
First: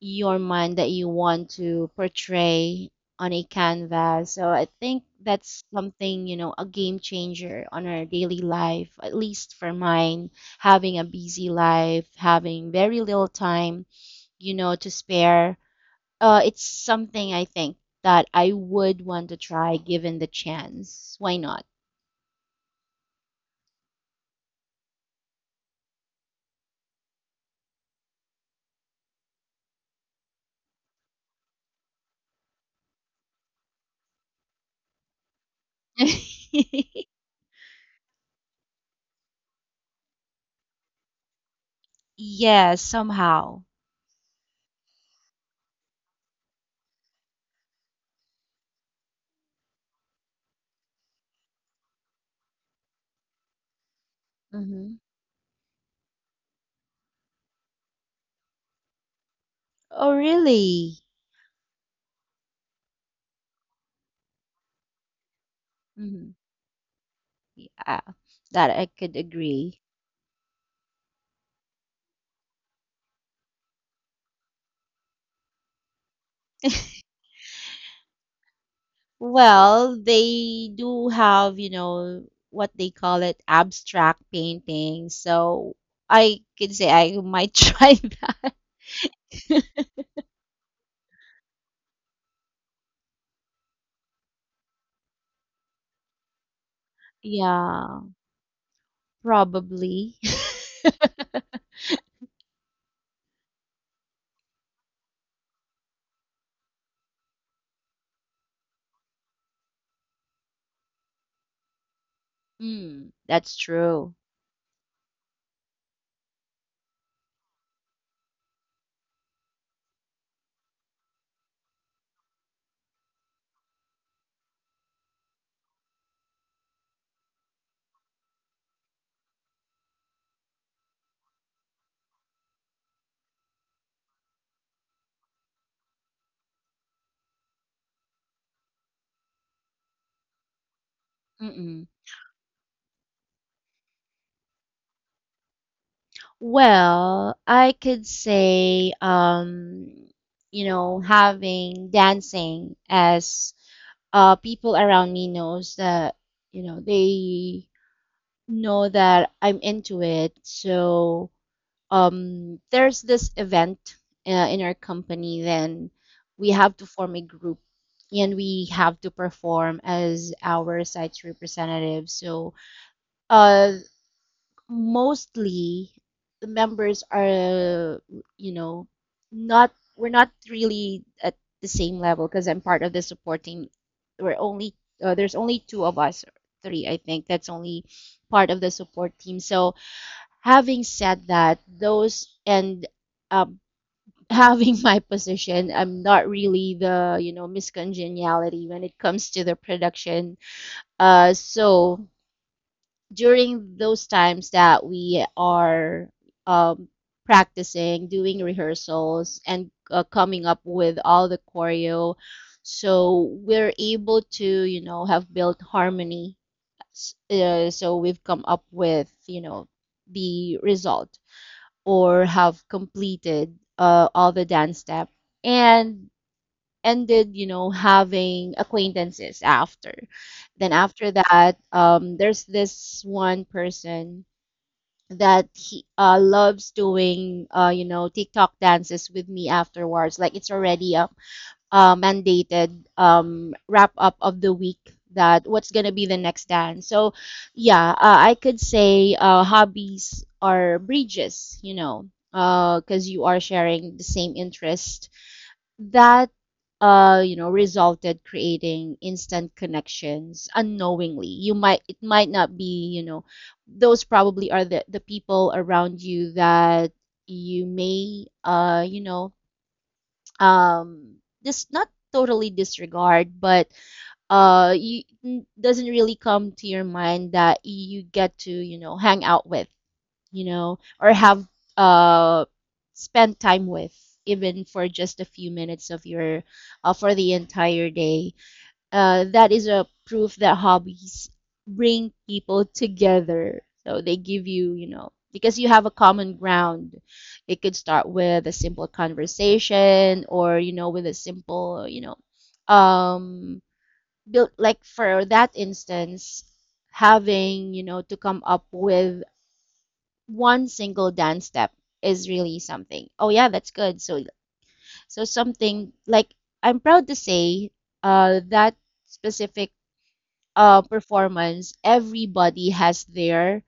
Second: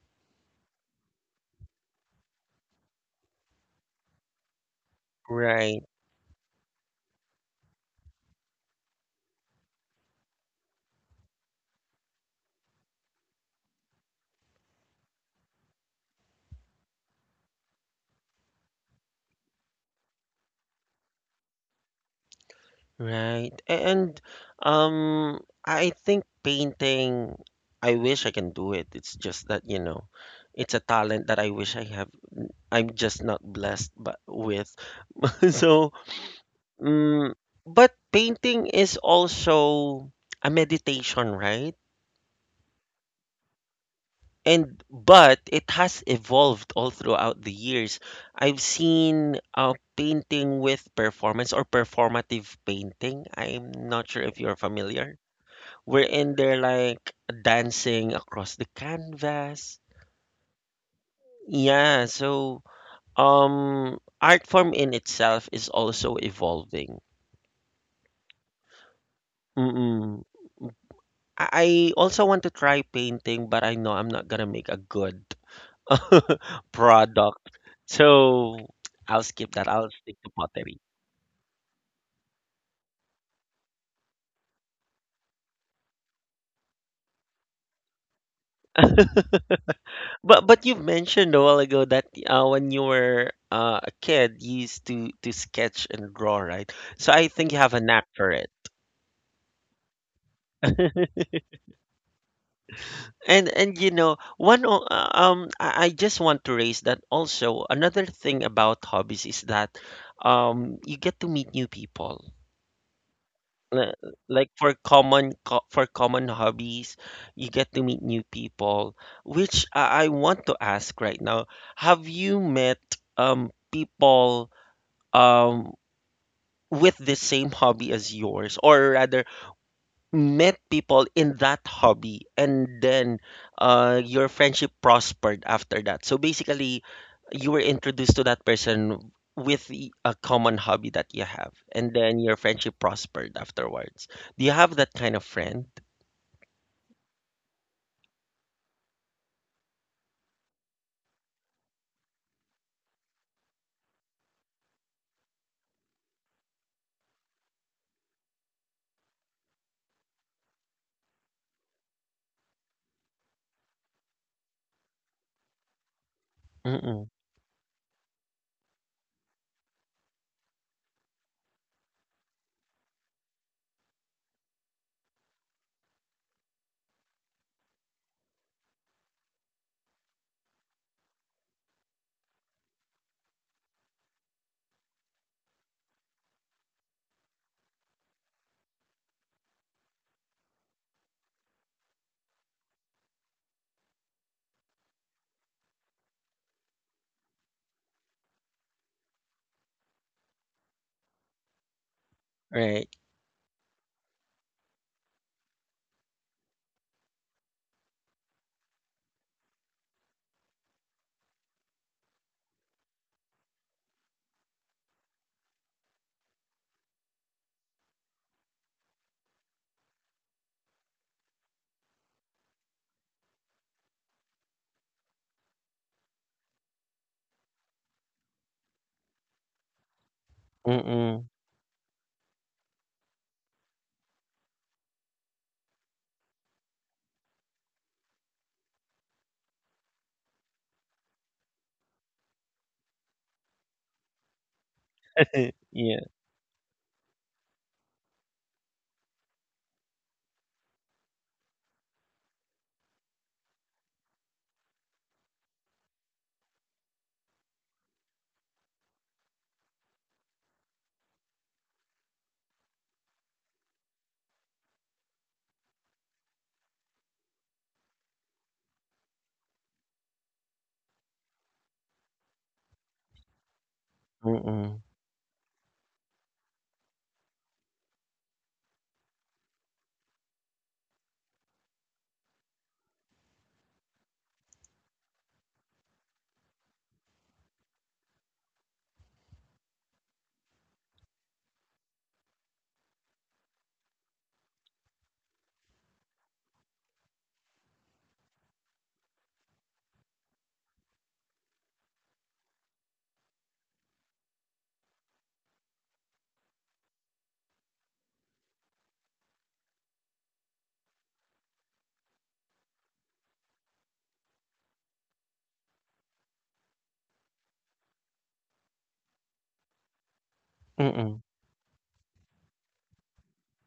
your mind that you want to portray on a canvas. So I think that's
Right.
something, a game changer on our daily life, at least for mine, having a busy life, having very little time, to spare. It's something I think that I would want to try given the chance. Why not?
Right. And I think painting I wish I can do it. It's just that, you know, it's a talent that I wish I have. I'm just not blessed but with. So, mm, but painting is also a meditation, right?
Yes, somehow.
And but it has evolved all throughout the years. I've seen painting with performance or performative painting. I'm not sure if you're
Hmm.
familiar. We're in there like dancing across the canvas.
Oh, really?
Yeah, so art form in itself is also
Hmm.
evolving.
Yeah, that I could agree.
Mm-mm. I also want to try painting, but I know I'm not gonna make a good product. So I'll skip that. I'll
Well,
stick to
they
pottery.
do have, what they call it, abstract painting. So I could say I might try that.
But you mentioned a while ago that when you were a kid, you used to sketch and draw, right? So I think you have a
Yeah,
knack for it.
probably.
And you know, I just want to raise that also another thing about hobbies is that you get to meet new people.
Mm, that's
Li-
true.
Like for for common hobbies, you get to meet new people, which I want to ask right now. Have you met people um with the same hobby as yours or rather met people in that hobby and then your friendship prospered after that. So basically, you were introduced to that person with a common hobby that you have,
Mm-mm.
and then your friendship prospered afterwards. Do you have that kind of friend?
Well, I could say, having dancing as people around me knows that, you know, they know that I'm into it. So there's this event in our company, then we have to
Mm-mm.
form a group and we have to perform as our site's representatives. So, uh, mostly the members are, you know, not, we're not really at the same level because I'm part of the supporting. We're only, there's only two of us, three, I think, that's only part of the support team. So, having said that, those and um, having my position, I'm not really the miscongeniality when it comes to the production. So
Right.
during those times that we are um, practicing, doing rehearsals, and coming up with all the choreo, so we're able to have built harmony. So we've come up with the result or have completed all the dance step and ended having acquaintances after then after
Mm-mm.
that there's this one person that he loves doing tiktok dances with me afterwards like it's already a mandated wrap up of the week that what's gonna
Yeah.
be the next dance. So yeah, I could say hobbies are bridges, you know, because you are sharing the same interest that resulted creating instant connections unknowingly. You might it might not be those probably are the people around you that you may um this not totally disregard but
Mm-mm.
you doesn't really come to your mind that you get to hang out with or have uh spend time with even for just a few minutes of your for the entire day that is a proof that hobbies bring people together. So they give you, you know, because you have a common ground. It could start with a simple conversation or, you know, with a simple, built like for that instance, having, you know, to come up with one single dance step is really something. Oh yeah, that's good. So something like I'm proud to say that specific
Mm-mm.
performance, everybody has their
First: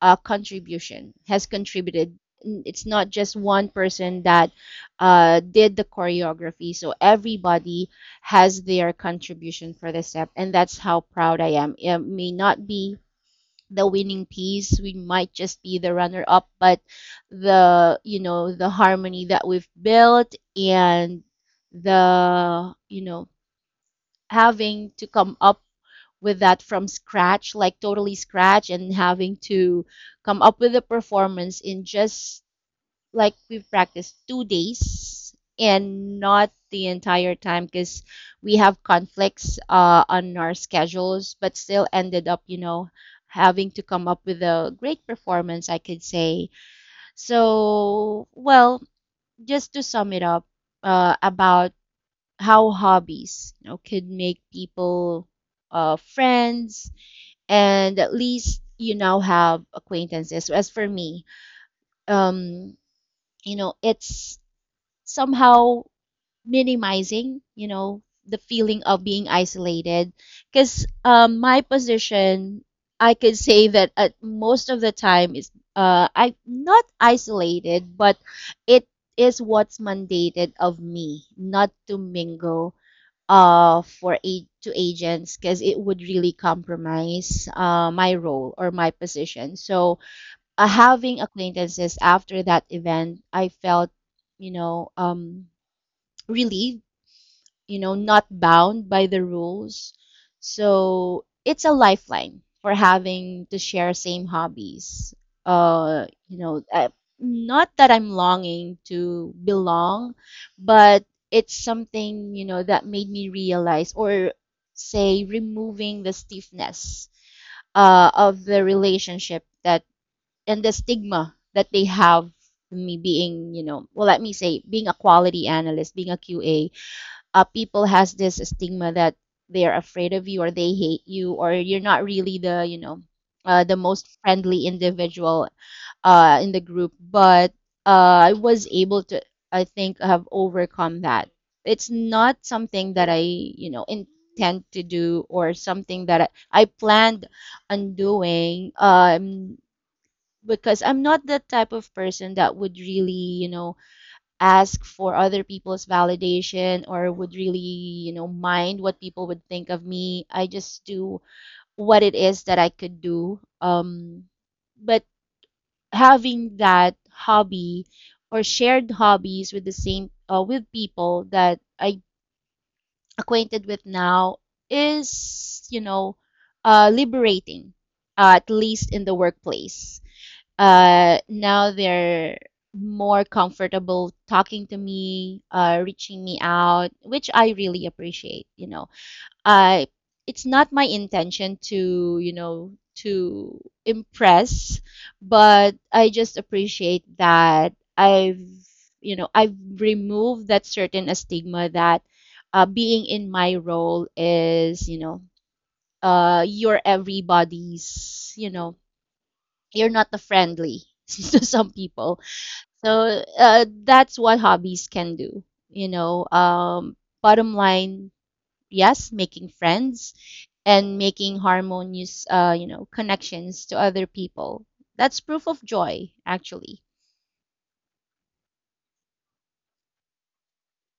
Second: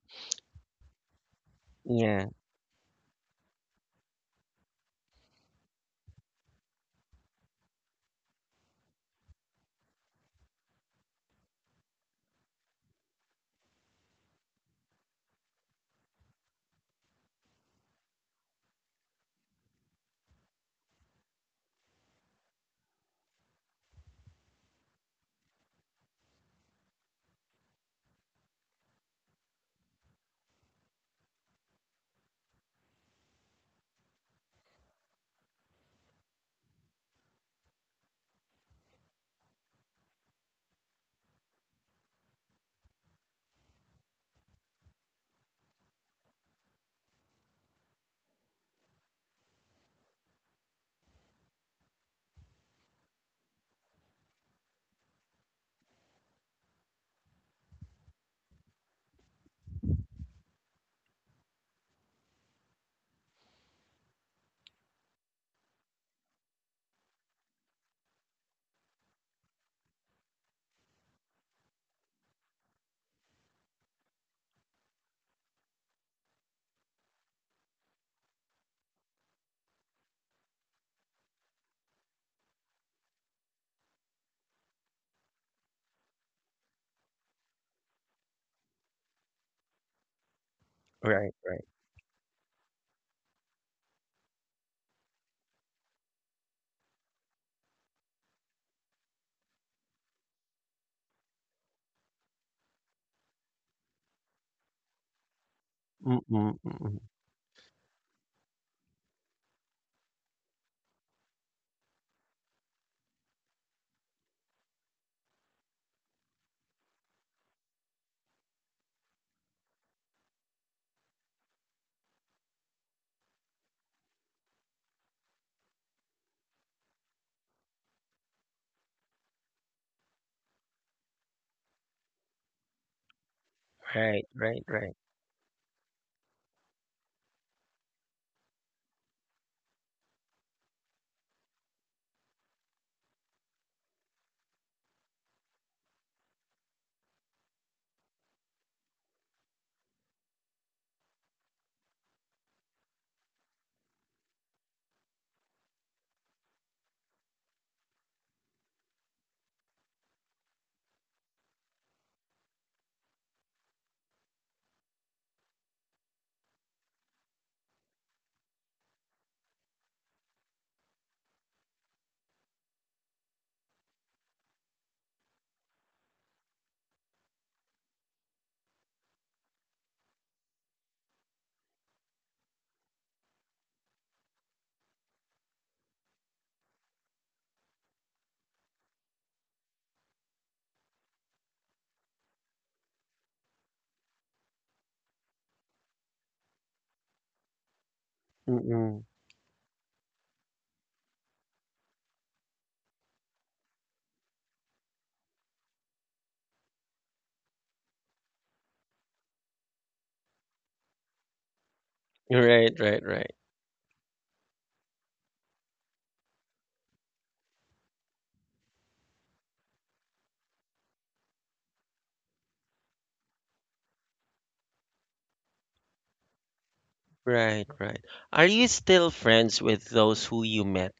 contribution, has contributed.
Yeah.
It's not just one person that did the choreography. So everybody has their contribution for the step. And that's how proud I am. It may not be the winning piece. We might just be the runner up, but the, you know, the harmony that we've built and the, you know, having to come up with that from scratch, like totally scratch, and having to come up with a performance in just like we practiced 2 days and not the entire time because we have conflicts on our schedules, but still ended up, you know, having to come up with a great performance, I could say. So, well, just to sum it up about how hobbies you know, could make people friends and at least you now have acquaintances. As for me, um, you know, it's somehow minimizing, you know, the feeling of being isolated. Because my position, I could say that at most of the time is I not isolated, but it is what's mandated of me not to mingle for to agents because it would really compromise my role or my position. So having
Right. Right.
acquaintances after that event, I felt, you know, relieved you know, not bound by the rules. So it's a lifeline for having to share same hobbies. Uh, you
Mm-mm.
know, uh,
Mm-mm.
not that I'm longing to belong, but it's something, you know, that made me realize or say removing the stiffness of the relationship that and the stigma that they have me being, you know, well, let me say, being a quality analyst, being a QA, people has this stigma that they're afraid of you or they hate you or you're not really the the most
Right. Right.
friendly
Right.
individual in the group but I was able to I think have overcome that it's not something that I intend to do or something that I planned on doing because I'm not the type of person that would really ask for other people's validation or would really, you know, mind what people would think of me. I just do what it is that I could do. But having that hobby or shared hobbies with the same with people that I acquainted with now is, you know, liberating, at least in the workplace now they're more comfortable talking to me, reaching me out, which I really appreciate. You know, I it's not my intention to to impress, but I just appreciate that I've
Mm-mm.
you know I've removed that certain stigma that being in my role is you're everybody's you're not the friendly to some people.
Right. Right.
So
Right.
that's what hobbies can do. You know, bottom line, yes, making friends and making harmonious, you know, connections to other people. That's proof of joy, actually.
Right, right. Are you still friends with those who you met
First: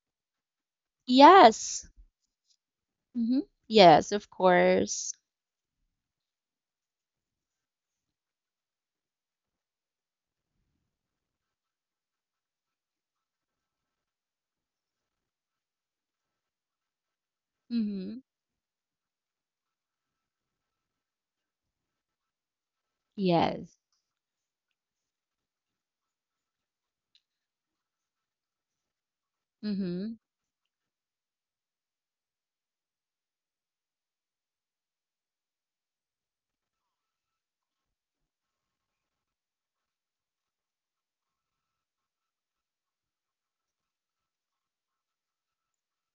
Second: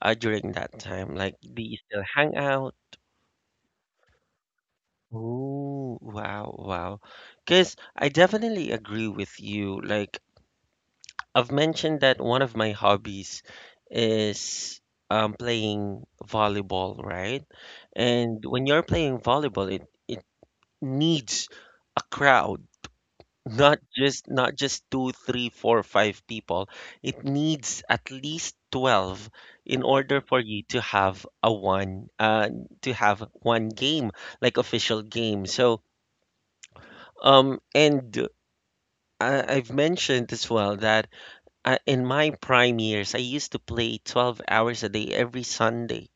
during that time? Like, do you
Yes.
still hang out?
Mm-hmm. Yes, of course.
Oh, wow, wow. Because I definitely agree with you. Like, I've mentioned that one of my hobbies is playing volleyball, right?
Mm-hmm.
And when you're playing volleyball, it needs a crowd.
Yes.
Not just not just two, three, four, five people. It needs at least 12 in
Mm-hmm.
order for you to have a one to have one game, like official game. So and I've mentioned as well that in my prime years, I used to play 12 hours a day every Sunday.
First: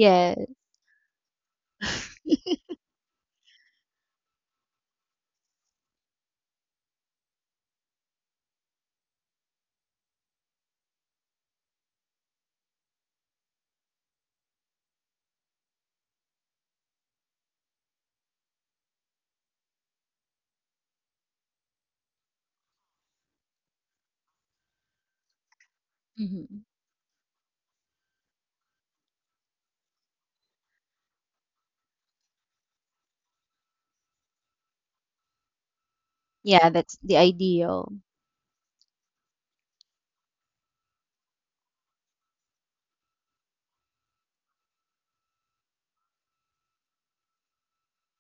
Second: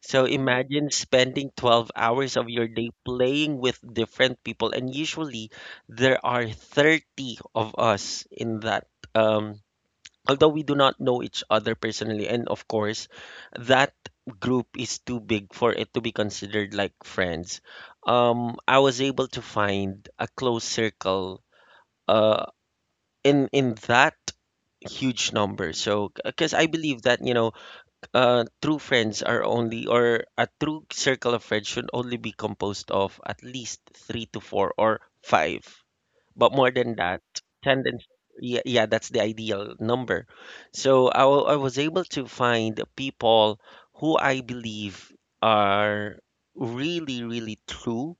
So imagine spending 12 hours of your day playing with different people, and usually there are 30 of us in that. Um, Although we do not know each other personally, and of course, that group is too big for it to be considered like friends. I was able to find a close circle uh, in that huge number. So, because
Mm-hmm.
I believe that true friends are only, or a true circle of friends should only be composed of at least three to four or five. But
Yeah,
more than
that's the
that,
ideal.
tendence, yeah, that's the ideal number. So I was able to find people who I believe are really, really true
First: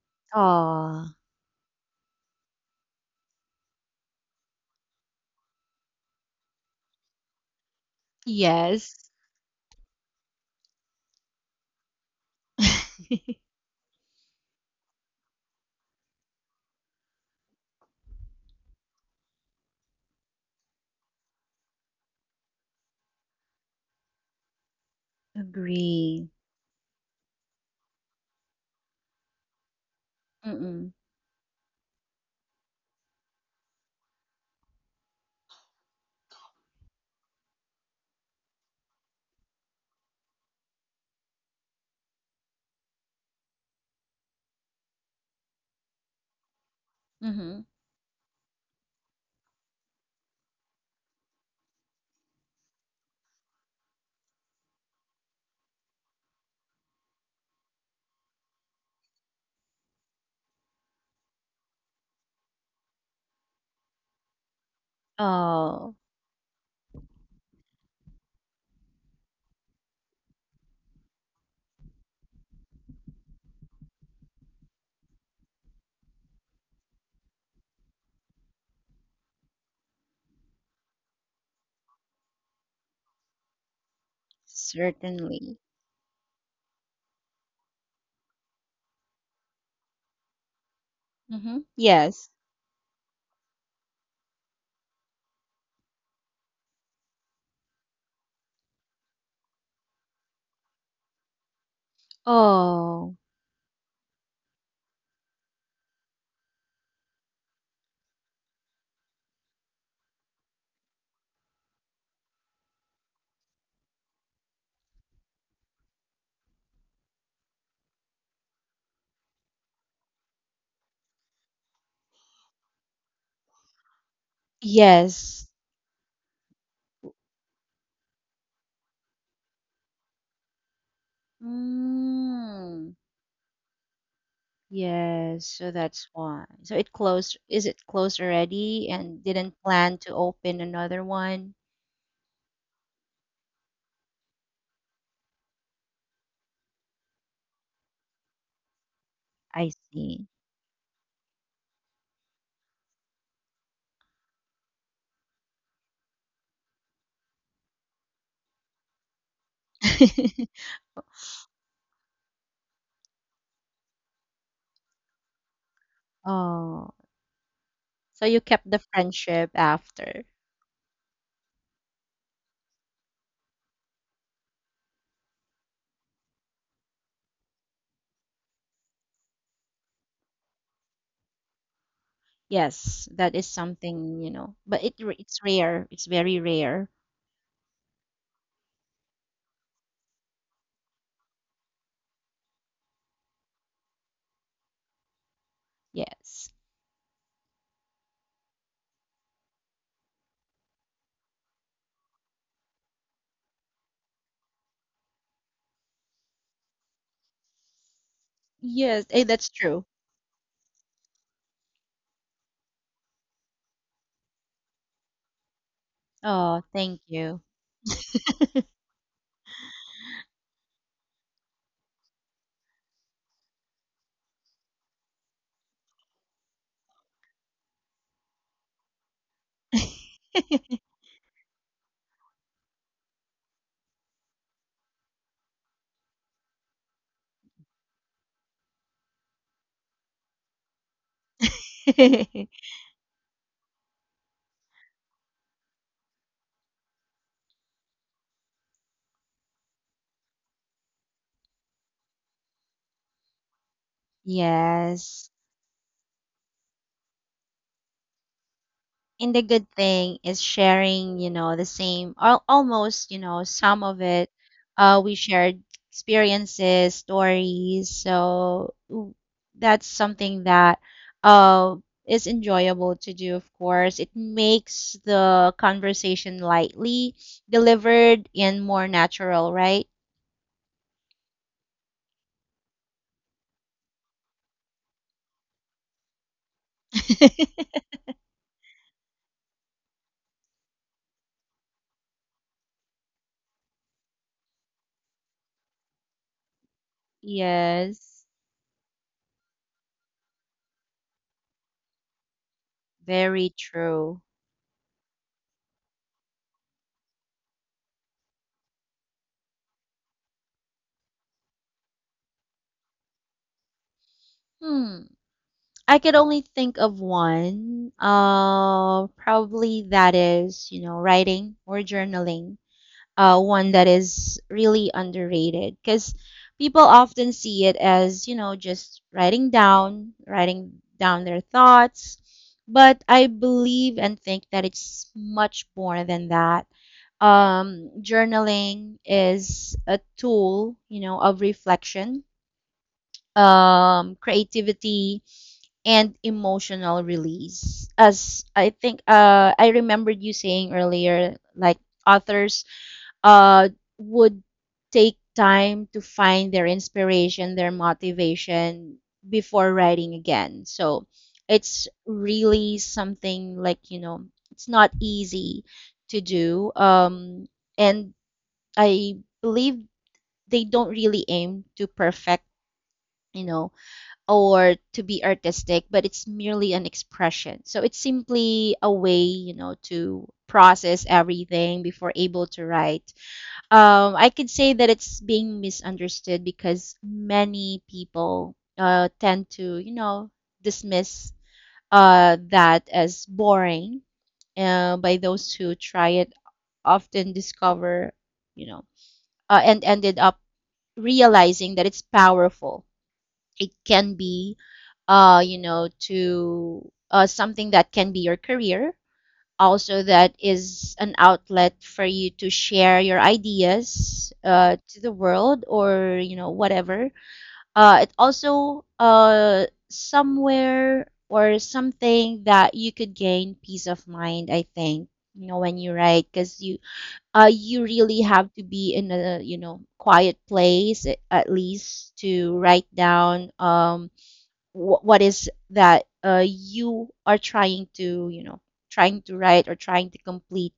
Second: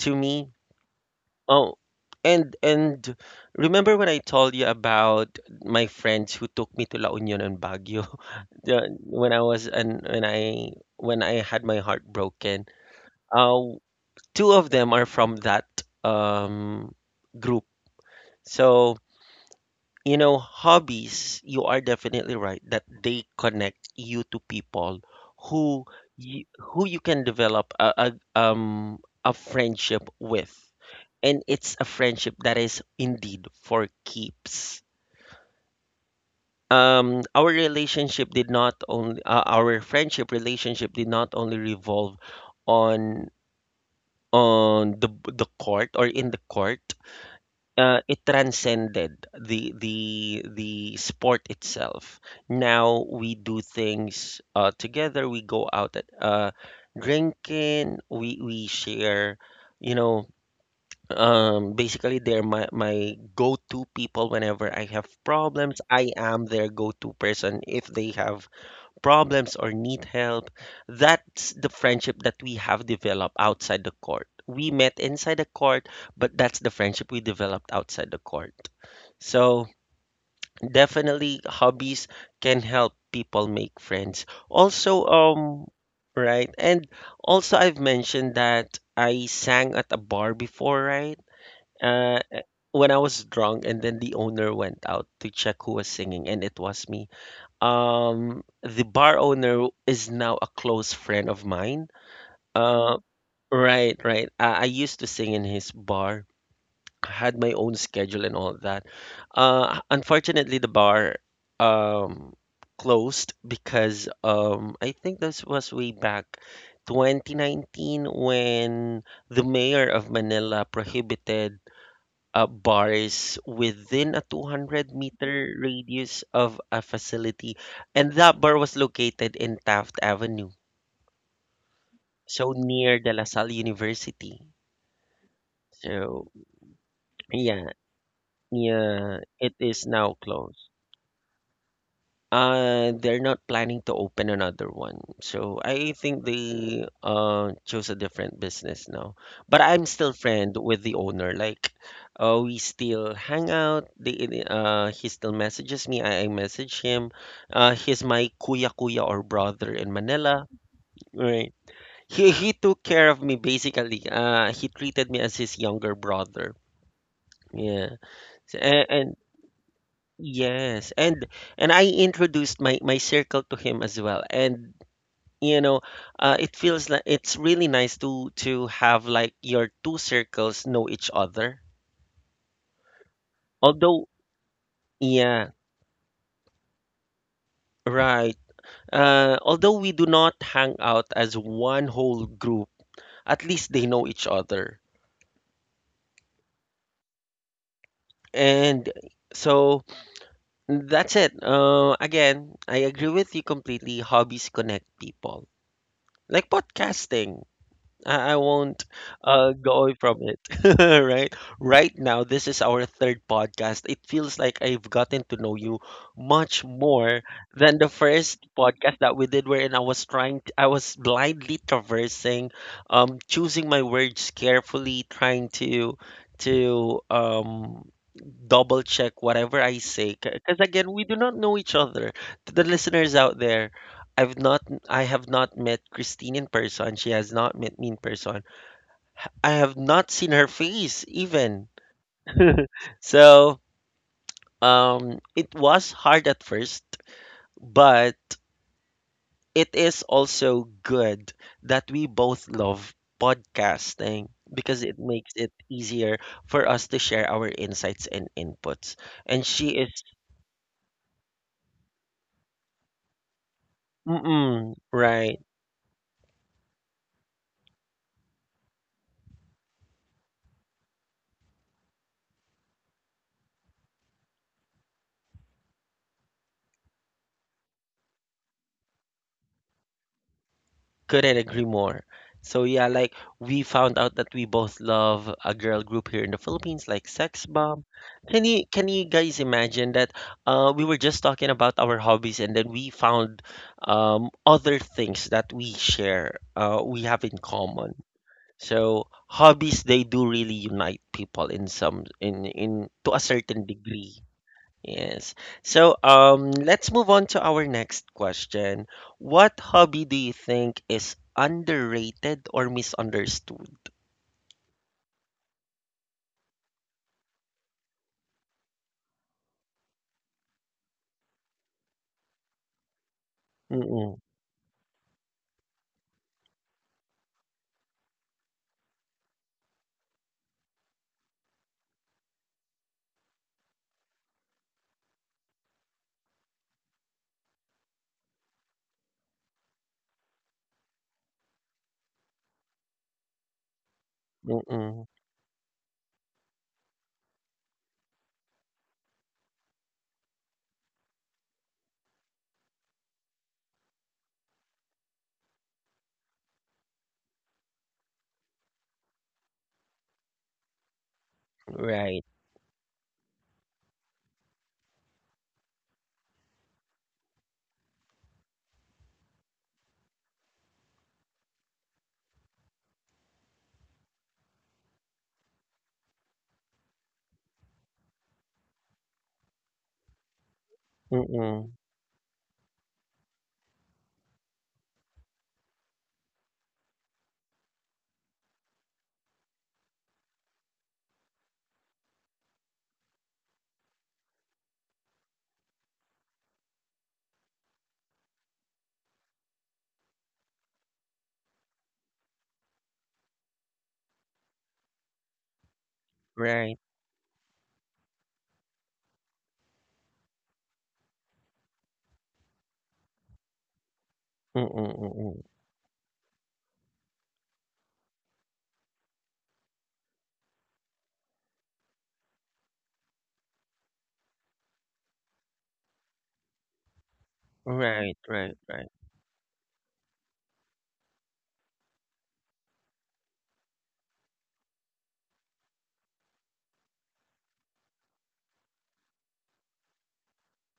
to me.
Ah,
Oh, and remember when I told you about my friends who took me to La Union and Baguio?
yes.
When I was and when I When I had my heart broken. Uh, Two of them are from that um group. So you know, hobbies. You are definitely right that they connect you to people who
Agree.
who you can develop a friendship with,
Mm-mm.
and it's a friendship that is indeed for keeps. Our relationship did not only our friendship relationship did not only revolve on on the court or in the court,
Mm-hmm.
it transcended the sport itself. Now we do things together, we go out at, drinking, we share, you know basically they're my go-to people whenever I have problems.
Oh,
I am their go-to person if they have problems or need help. That's the friendship that we have developed outside the court. We met inside the court, but that's the friendship we developed outside the court. So definitely hobbies can help people make friends. Also,
certainly.
right, and also I've mentioned that I sang at a bar before, right?
Mm-hmm.
Uh,
Yes.
when I was drunk, and then the owner went out to check who was singing, and it was me. The bar owner is now a close friend of mine. Uh,
Oh,
right, right. I used to sing in his bar. I had my own schedule and all that. Unfortunately, the bar um closed because I think this was way back 2019 when the mayor of Manila prohibited bars within a 200
yes.
meter radius of a facility. And that bar was located in Taft Avenue, so
Mm.
near the La Salle University.
Yes, so that's
So,
why. So it closed. Is
yeah,
it closed already
yeah,
and
it
didn't
is
plan
now
to
closed.
open another one?
They're not planning to open another one. So I think they chose a different business now. But
I
I'm still
see.
friend with the owner. Like, we still hang out. He still messages me. I message him. He's my kuya or brother in Manila. Right. He took care of me basically. He treated me as his younger brother.
Oh,
Yeah.
so you kept the
And
friendship after.
Yes, and I introduced my circle to him as well, and you know, it feels like it's really nice to have like your two circles know each other.
Yes, that is
Although,
something, you know, but it it's
yeah,
rare. It's very rare.
right. Although we do not hang out as one whole group, at least they know each other,
Yes.
and so that's it. Again, I agree with you completely. Hobbies connect people, like podcasting. I won't
Yes, eh, that's
go
true.
away from it. Right? Right now, this is our third podcast. It feels like I've gotten to know you much
Oh, thank
more
you.
than the first podcast that we did, wherein I was I was blindly traversing, choosing my words carefully, trying to to um double check whatever I say, because again we do not know each other. To the listeners out there, I've not I have not met Christine in person. She has not met me in person. I have not seen her face even. So it was hard at first, but it is also good that we both love podcasting, because it
Yes.
makes it easier for us to share our insights and inputs.
And the
And she
good
is,
thing is sharing, you know, the same, al almost, you know, some of it.
mm-mm,
We
right.
shared experiences, stories. That's something that uh, is enjoyable to do, of course. It makes the conversation lightly delivered and more natural, right?
Couldn't agree more. So yeah, like we found out that we both love a girl group here in the Philippines, like Sex Bomb. Can you guys imagine that? We were just talking about our hobbies, and then we found other things that we share, we have in common.
Yes.
So hobbies, they do really unite people in some in to a
Very
certain degree.
true.
Yes. So, let's move on to our next question. What hobby do you think is underrated or misunderstood?
Hmm. I could only think of one. Probably that is, you know, writing or journaling. One that
Mm-mm,
is really underrated because people often see it as, you know, writing down their thoughts. But I believe and think that it's much more than that. Journaling is a tool, you know, of reflection,
mm-mm,
creativity and emotional release. As I think I remembered you saying earlier, like authors uh would take time to find their inspiration, their motivation before writing again. So it's
right.
really something like, you know, it's not easy to do. And I believe they don't really aim to perfect, you know, or to be artistic, but it's merely an expression. So it's simply a way, you know, to process
Mm-mm,
everything before able to write. I could say that it's being misunderstood because many people tend to, you know, dismiss that as boring by those who try it, often discover, you know, and ended up realizing that it's powerful. It can be you know,
right.
to something that can be your career. Also, that is an outlet for you to share your ideas
Mm-mm,
to the
mm-mm,
world or, you know, whatever. It also somewhere or something that you could gain peace of mind, I think, you know, when you write, because you
right,
really have
right,
to
right.
be in a quiet place at least to write down what is that you are trying to trying to write or trying to complete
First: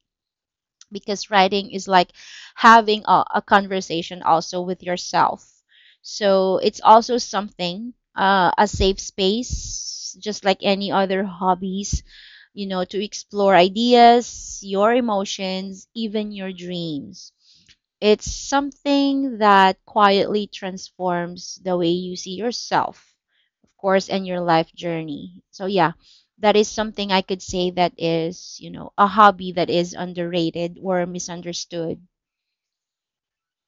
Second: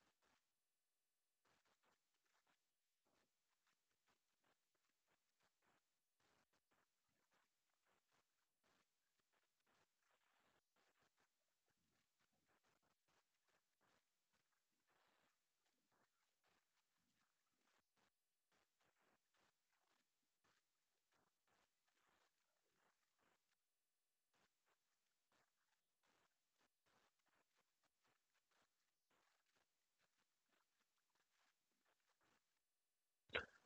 because writing is like having a conversation also with yourself, so it's also something a safe space just like any other hobbies, you know, to explore ideas, your emotions, even your dreams. It's something that quietly transforms the way you see yourself course, and your life journey. So yeah, that is something I could say that is, you know, a hobby that is underrated or misunderstood.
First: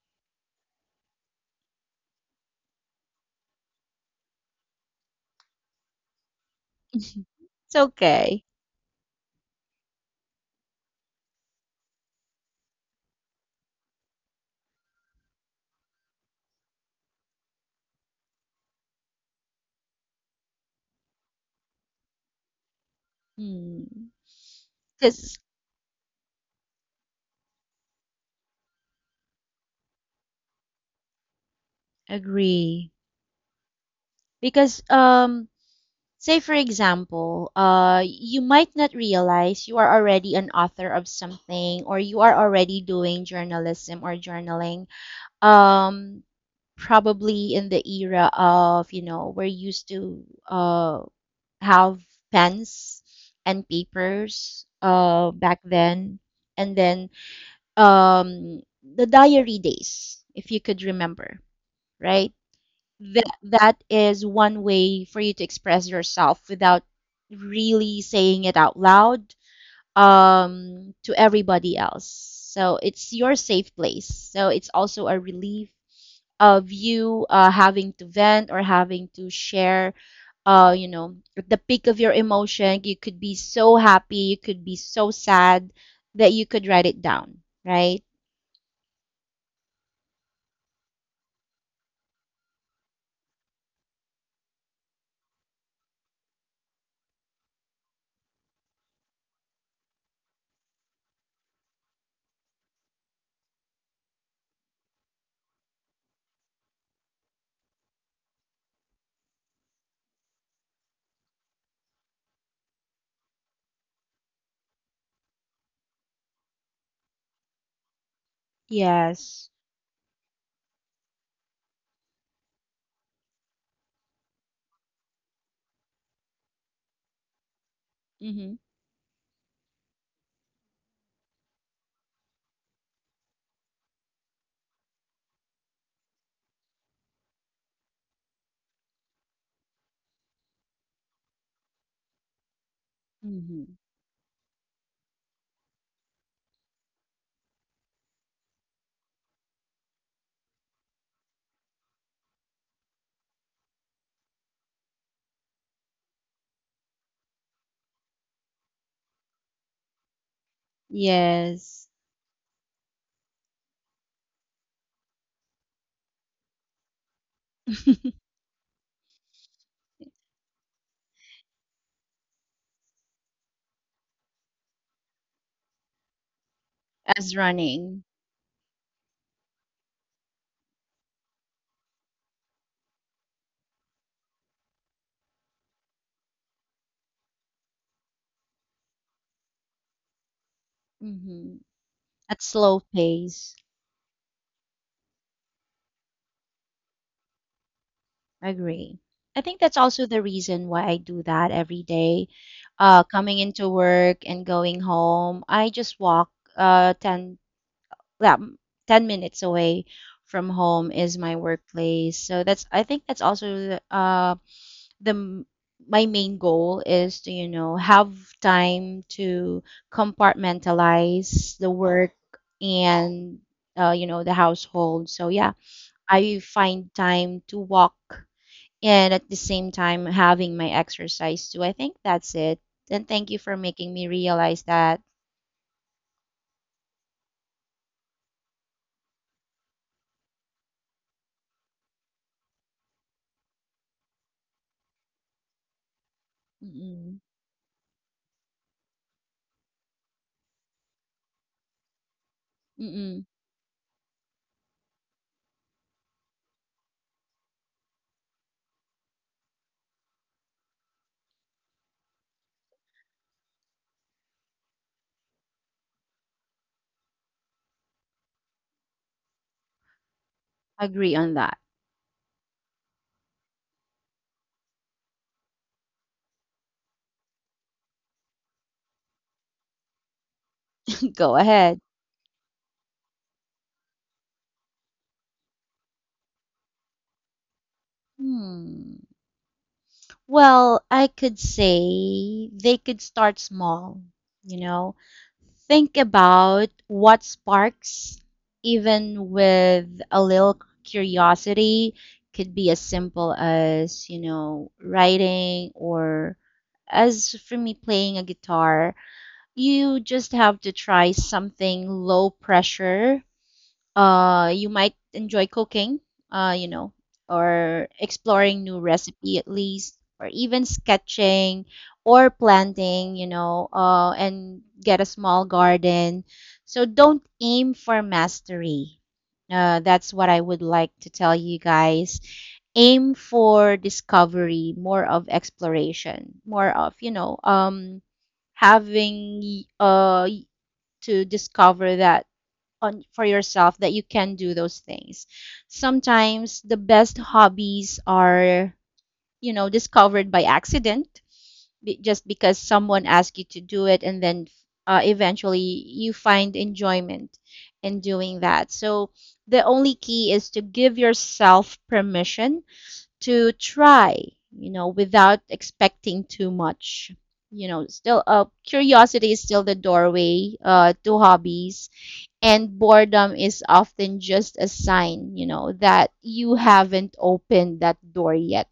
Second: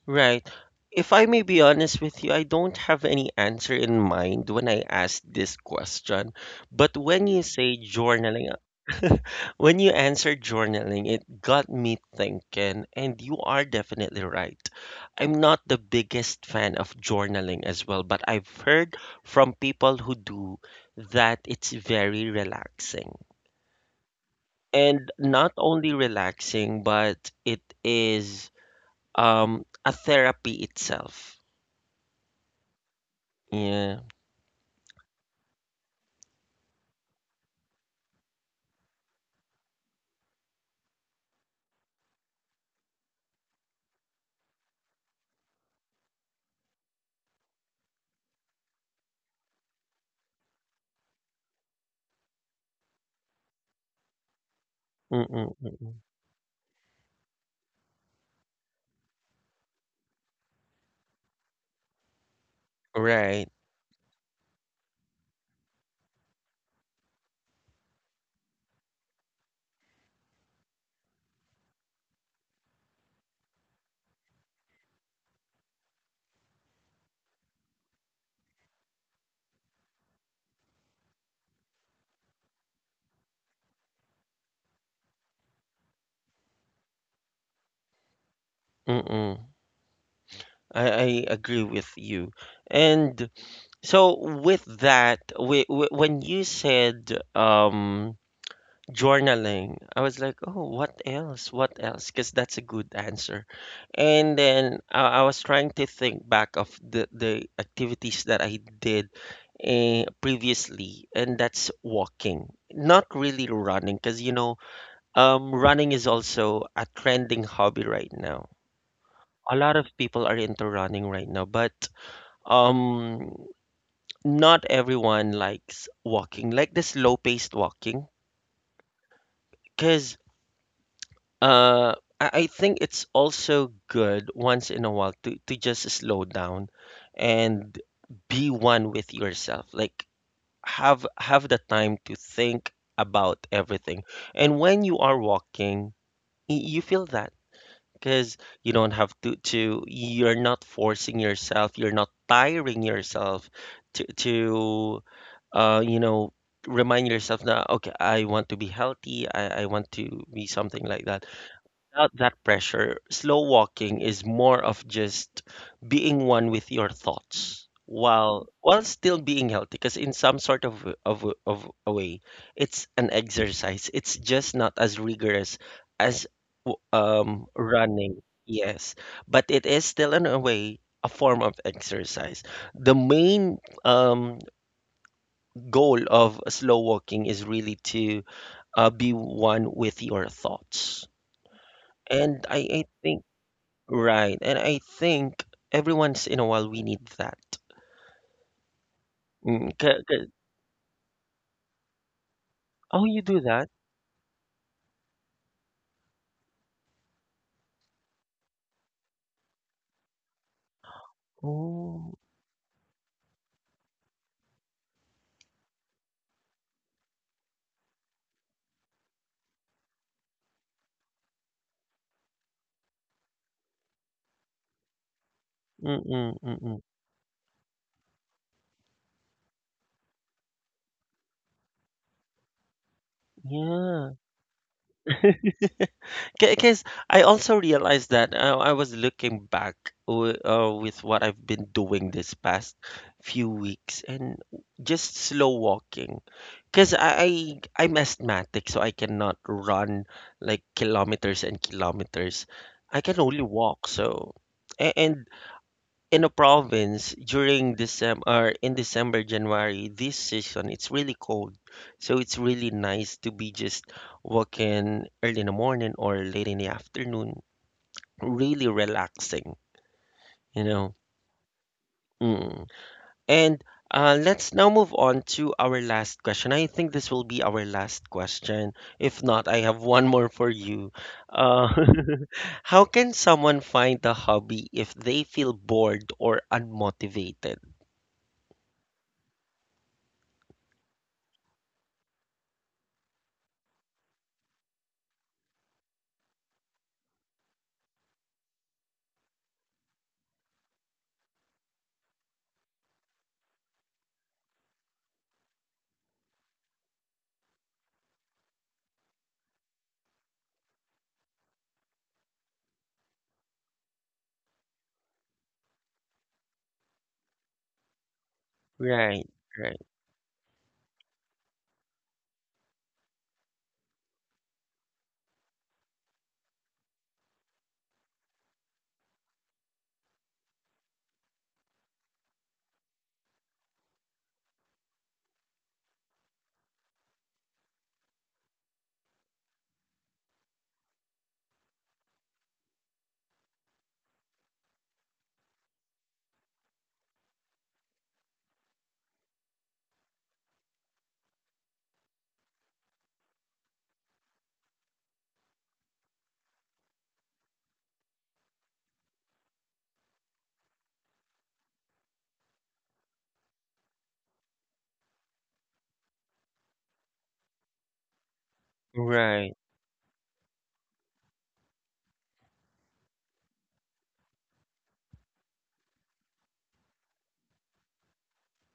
Right. If I may be honest with you, I don't have any answer in mind when I ask this question. But when you say
it's okay.
journaling, when you answer journaling, it got me thinking, and you are definitely right. I'm not the biggest fan of journaling as well, but I've heard from people who do that it's very relaxing.
Mm.
And
Just
not only relaxing, but it is a therapy itself.
agree.
Yeah.
Because say for example, you might not realize you are already an author of something or you are already doing journalism or journaling. Um probably in the era of, you know, we're used to have pens and papers
Mm, mm,
back
mm, mm.
then and then the diary days if you could remember, right? That
Right.
that is one way for you to express yourself without really saying it out loud to everybody else, so it's your safe place, so it's also a relief of you having to vent or having to share you know, at the peak of your emotion, you could be so happy, you could be so sad that you could write it down, right?
Mm, mm. I agree with you. And so with that, we, w when you said journaling, I was like, "Oh, what else? What else?" Cause that's a good answer. And then I was trying to think back of the activities that I did previously, and that's walking. Not really running, cause you know, running is also a trending hobby right now.
Yes.
A lot of people are into running right now, but um, not everyone likes walking, like the slow-paced walking,
Mm-hmm.
because uh, I think it's also good once in a while to just slow down and be one with yourself. Like have the time to think about
Mm-hmm.
everything, and when you are walking, you feel that, because you don't have to you're not forcing yourself, you're not tiring yourself to uh you know remind yourself that okay I want to be healthy, I want to be something like that.
Yes.
Without that pressure, slow walking is more of just being one with your thoughts while still being healthy. Because in some sort of w- of w- of a way, it's an exercise. It's just not as rigorous as
As running.
running. Yes, but it is still in a way a form of exercise. The main goal of slow walking is really to be one with your thoughts.
Mm-hmm. At
And
slow
I think.
pace.
Right. And I think every once in a while we need that.
Agree. I think
Mm,
that's
ca-
also the
ca-
reason why I do that every day.
oh, you
Coming
do that?
into work and going home, I just walk uh, 10, yeah, 10 minutes away from home is my
Oh,
workplace. So that's I think that's also the, uh the m- my main goal is to, you know, have time to compartmentalize the work and you know, the household. So yeah,
mm-mm,
I
mm-mm.
find time to walk and at the same time having my exercise too. I think that's it. And thank you for making me
Yeah.
realize that.
Because I also realized that I was looking back w with what I've been doing this past few weeks, and just slow walking. Because
Mm-mm.
I'm asthmatic, so I cannot run like kilometers and kilometers. I can
Mm-mm.
only walk. So, a- and in a province during December or in December, January, this season, it's really cold. So it's really nice to be just walking early in the morning or late in the afternoon. Really relaxing, you know.
Agree on that.
Mm. And let's now move on to our last question. I think this will be our last question. If not, I have one more for you.
Go
Uh,
ahead.
how can someone find a hobby if they feel bored or unmotivated?
Hmm. Well, I could say they could start small, you know. Think about what sparks, even with a little curiosity, could be as simple as, you know, writing or as for me playing a guitar. You just have to try something low pressure you might enjoy cooking, uh, you know, or exploring new
Right,
recipe at
right,
least, or even sketching or planting, you know, and get a small garden. So don't aim for mastery. That's what I would like to tell you guys. Aim for discovery, more of exploration, more of, you know, having to discover that on for yourself that you can do those things. Sometimes the best hobbies are, you know, discovered by accident, just because someone asked you to do it, and then eventually you find enjoyment in doing that. So the only key is to give yourself permission to try, you know, without expecting too much. You know, still, curiosity is
right,
still the doorway to hobbies and boredom is often just a sign, you know, that you haven't opened that door yet.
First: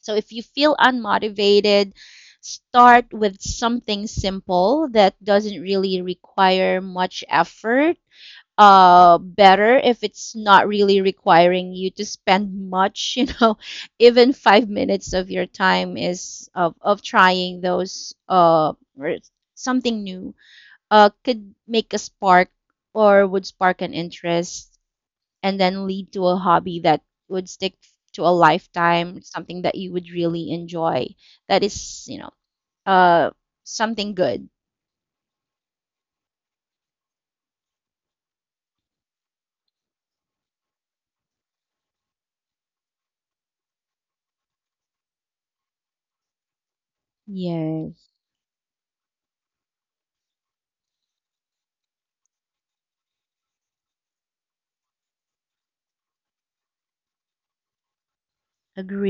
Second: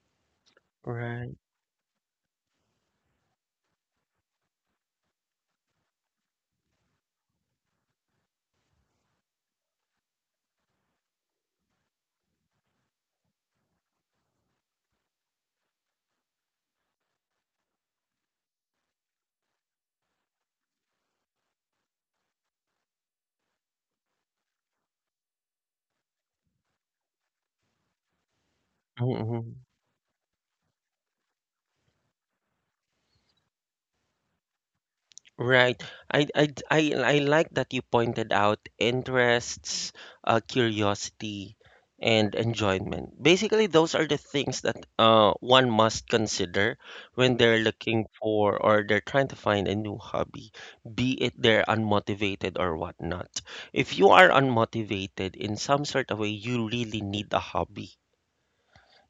So if you feel
right,
unmotivated, start with something simple that doesn't really require much effort. Better if it's not really requiring you to spend much, you know, even 5 minutes of your time is of trying those or something new could make a spark or would spark an interest and then lead to a hobby that would stick to a lifetime,
mm-hmm.
something that you would really enjoy. That is, you know, uh, something good.
Right. I like that you pointed out interests, curiosity, and enjoyment. Basically, those are the things that one must consider when they're looking
Yes,
for, or they're trying to find a new hobby, be it they're unmotivated or whatnot. If you are unmotivated in some sort of way, you really need a hobby.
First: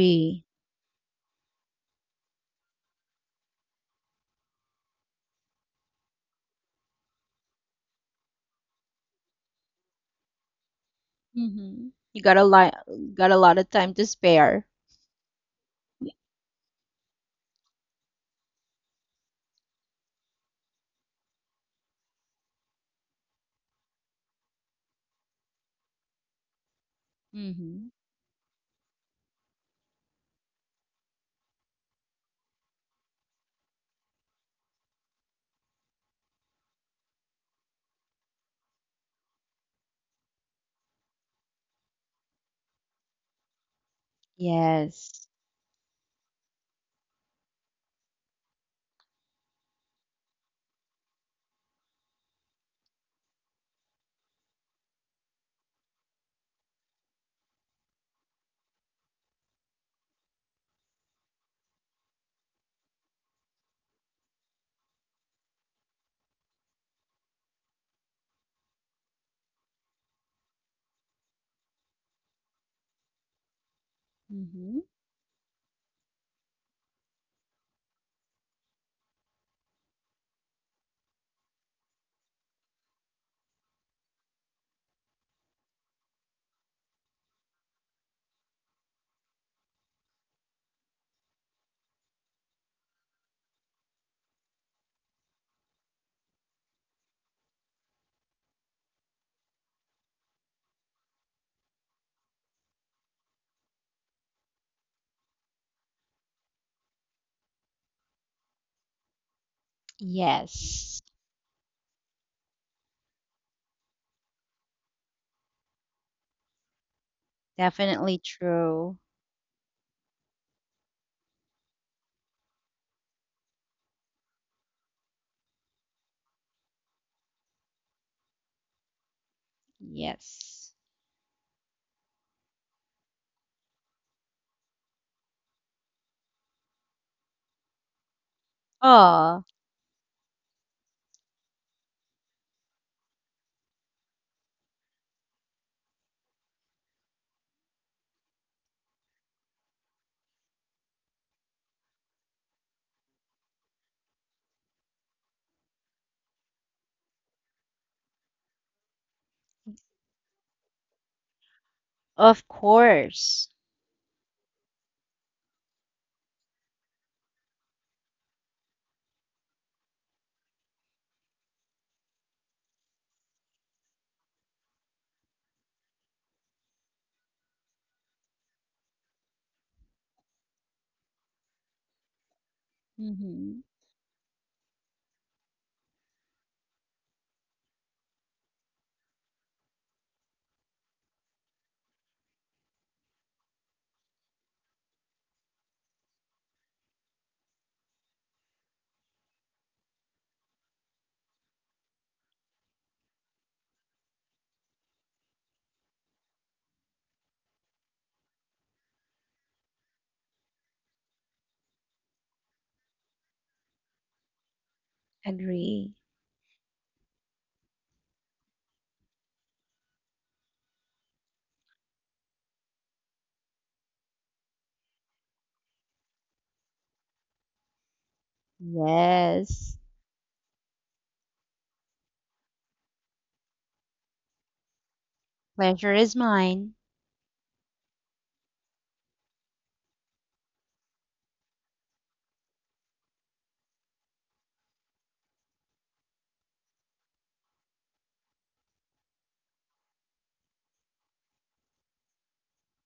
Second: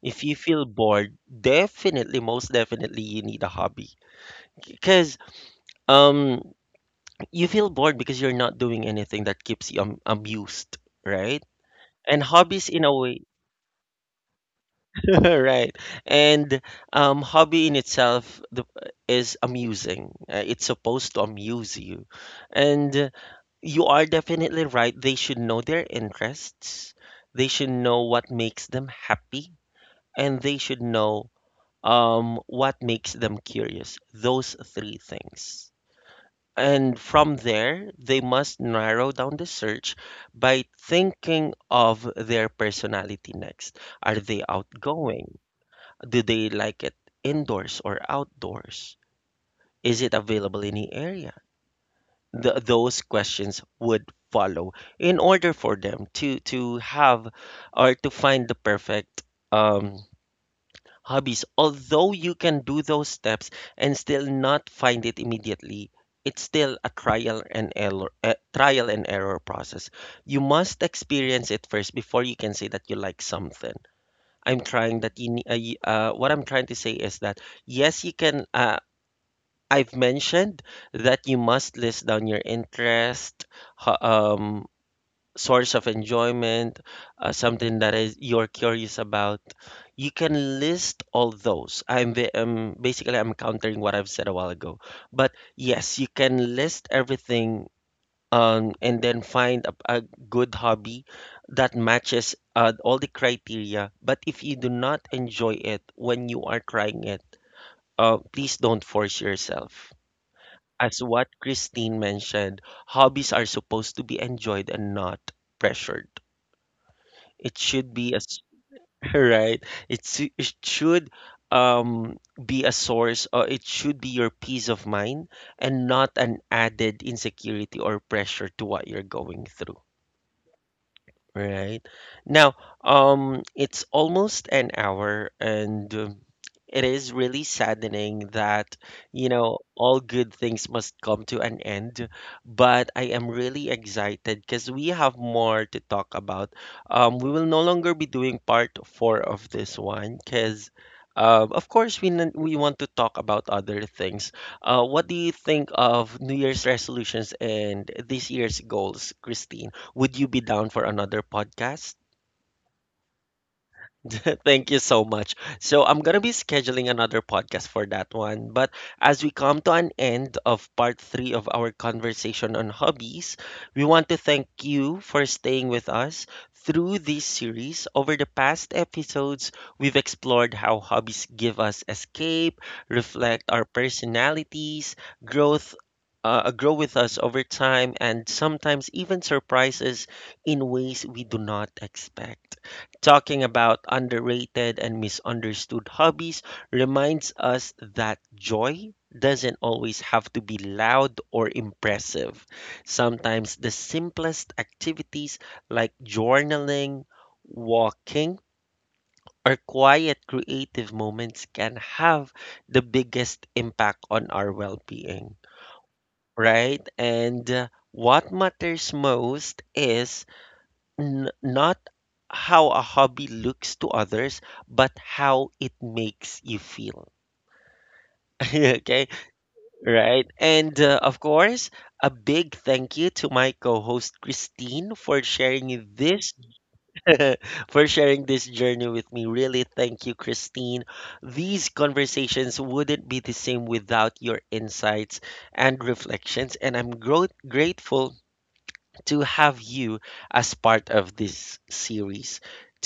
If you feel bored, definitely, most definitely, you need a hobby. Because um, you feel bored because you're not doing anything that keeps you amused, right?
You
And hobbies, in a way,
got a lot of time to spare.
right? And hobby in itself the, is amusing. It's supposed to amuse you. And you are definitely right. They should know their interests. They should
Mm-hmm.
know what makes them happy. And they should know what makes them curious? Those three things. And from there, they must narrow down the search by thinking of their personality next. Are they
Yes.
outgoing? Do they like it indoors or outdoors? Is it available in the area? Th Those questions would follow in order for them to have or to find the perfect um, hobbies. Although you can do those steps and still not find it immediately, it's still a trial and error process. You must experience it first before you can say that you like something. I'm
Mm-hmm.
trying that you, ne- y- what I'm trying to say is that yes, you can. I've mentioned that you must list down your interest, ho- um, source of enjoyment, something that is you're curious about, you can list all those. Basically I'm countering what I've said a while ago, but yes, you can list everything and then find a good hobby that matches all the criteria. But if you do not enjoy it when you are trying it, please don't force yourself. As
Yes.
what Christine mentioned, hobbies are supposed to be enjoyed and not pressured. It should be
Definitely
a s-
true.
right. It should um be a source or it should be your peace of mind and not an added insecurity or pressure to what you're going through.
Yes.
Right. Now, it's almost an hour, and it is really saddening that, you
Oh,
know, all good things must come to an end. But I am really excited because we have more to talk about. We will no longer be doing part four of this one because, of course, we want to talk about other things. What do you think of New Year's resolutions and this year's goals, Christine? Would you be down for another podcast?
of course.
Thank you so much. So I'm going to be scheduling another podcast for that one. But as we come to an end of part three of our conversation on hobbies, we want to thank you for staying with us through this series. Over the past episodes, we've explored how hobbies give us escape, reflect
Mm-hmm.
our personalities, growth. Grow with us over time and sometimes even surprises in ways we do not expect. Talking about underrated and misunderstood hobbies reminds us that joy doesn't always have to be loud or impressive. Sometimes the simplest activities like journaling, walking, or quiet creative moments can have the biggest impact on our well being,
Agree.
right? And what matters most is not how a hobby looks to others, but how it makes you feel. Okay,
Yes.
right. And of course, a big thank you to my co-host Christine for sharing
Pleasure is
this
mine.
for sharing this journey with me. Really, thank you, Christine. These conversations wouldn't be the same without your insights and reflections, and I'm grateful to have you as part of this series.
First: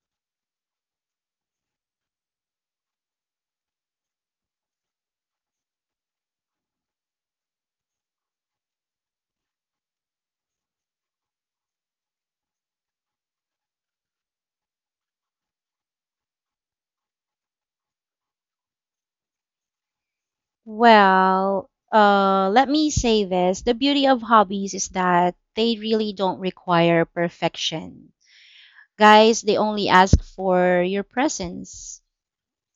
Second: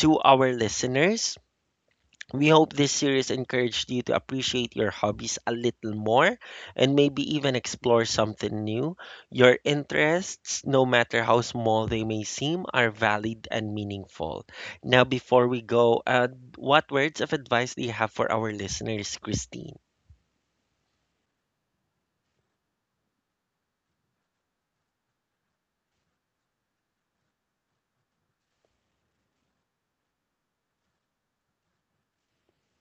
To our listeners, we hope this series encouraged you to appreciate your hobbies a little more and maybe even explore something new. Your interests, no matter how small they may seem, are valid and meaningful. Now, before we go, what words of advice do you have for our listeners, Christine?
Well, let me say this. The beauty of hobbies is that they really don't require perfection. Guys, they only ask for your presence.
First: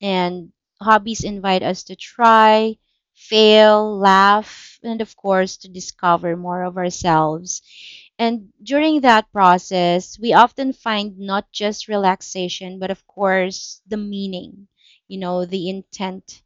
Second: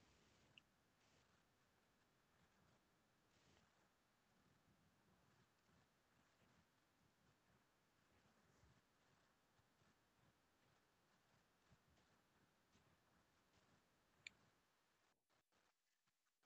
And hobbies invite us to try, fail, laugh, and of course, to discover more of ourselves. And during that process, we often find not just relaxation, but of course, the meaning, you know, the intent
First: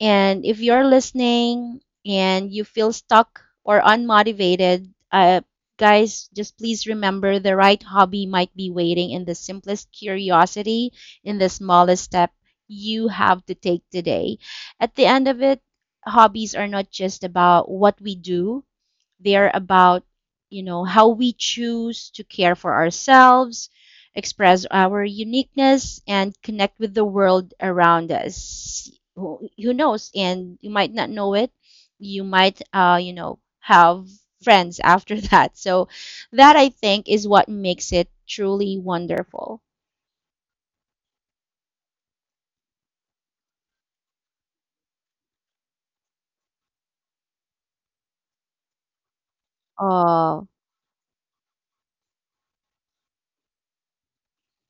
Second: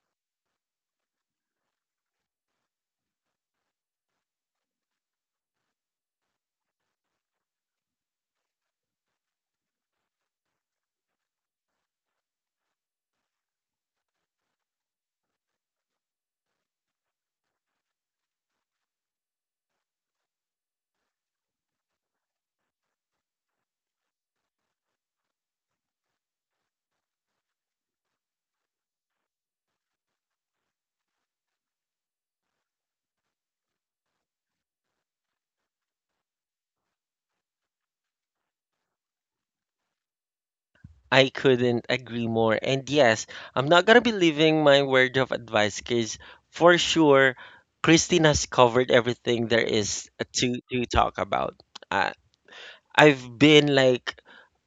and if you're listening and you feel stuck or unmotivated, guys, just please remember the right hobby might be waiting in the simplest curiosity, in the smallest step you have to take today. At the end of it, hobbies are not just about what we do, they are about, you know, how we choose to care for ourselves, express our uniqueness, and connect with the world around us. Who knows? And you might not know it. You might, have friends after that. So that I think is what makes it truly wonderful.
I couldn't agree more. And yes, I'm not gonna be leaving my word of advice because for sure, Christine has covered everything there is
Oh,
to talk about. Uh, I've been like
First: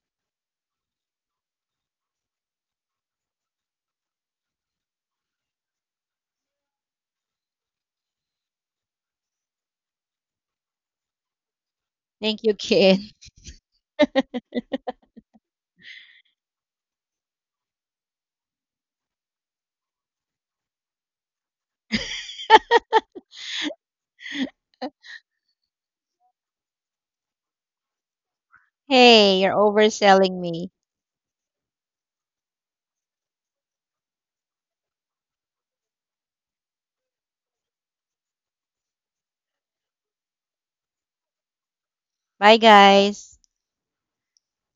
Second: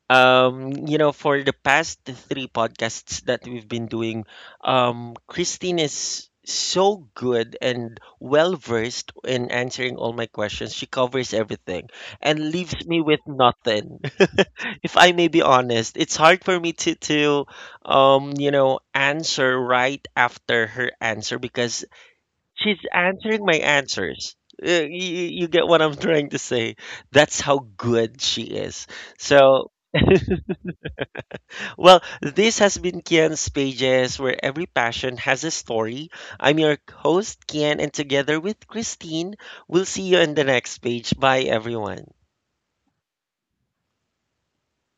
you know, for the past three podcasts that we've been doing, Christine is so good and well versed in answering all my questions. She covers everything and
thank you,
leaves me
Kin.
with nothing. If I may be honest, it's hard for me to you know, answer right after her answer because she's answering my answers. You get what I'm trying to say. That's how good she is.
Hey, you're
So
overselling me.
well, this has been Kian's Pages, where every passion has a story. I'm your host, Kian, and together with Christine, we'll see you on the next page. Bye, everyone.
Bye, guys.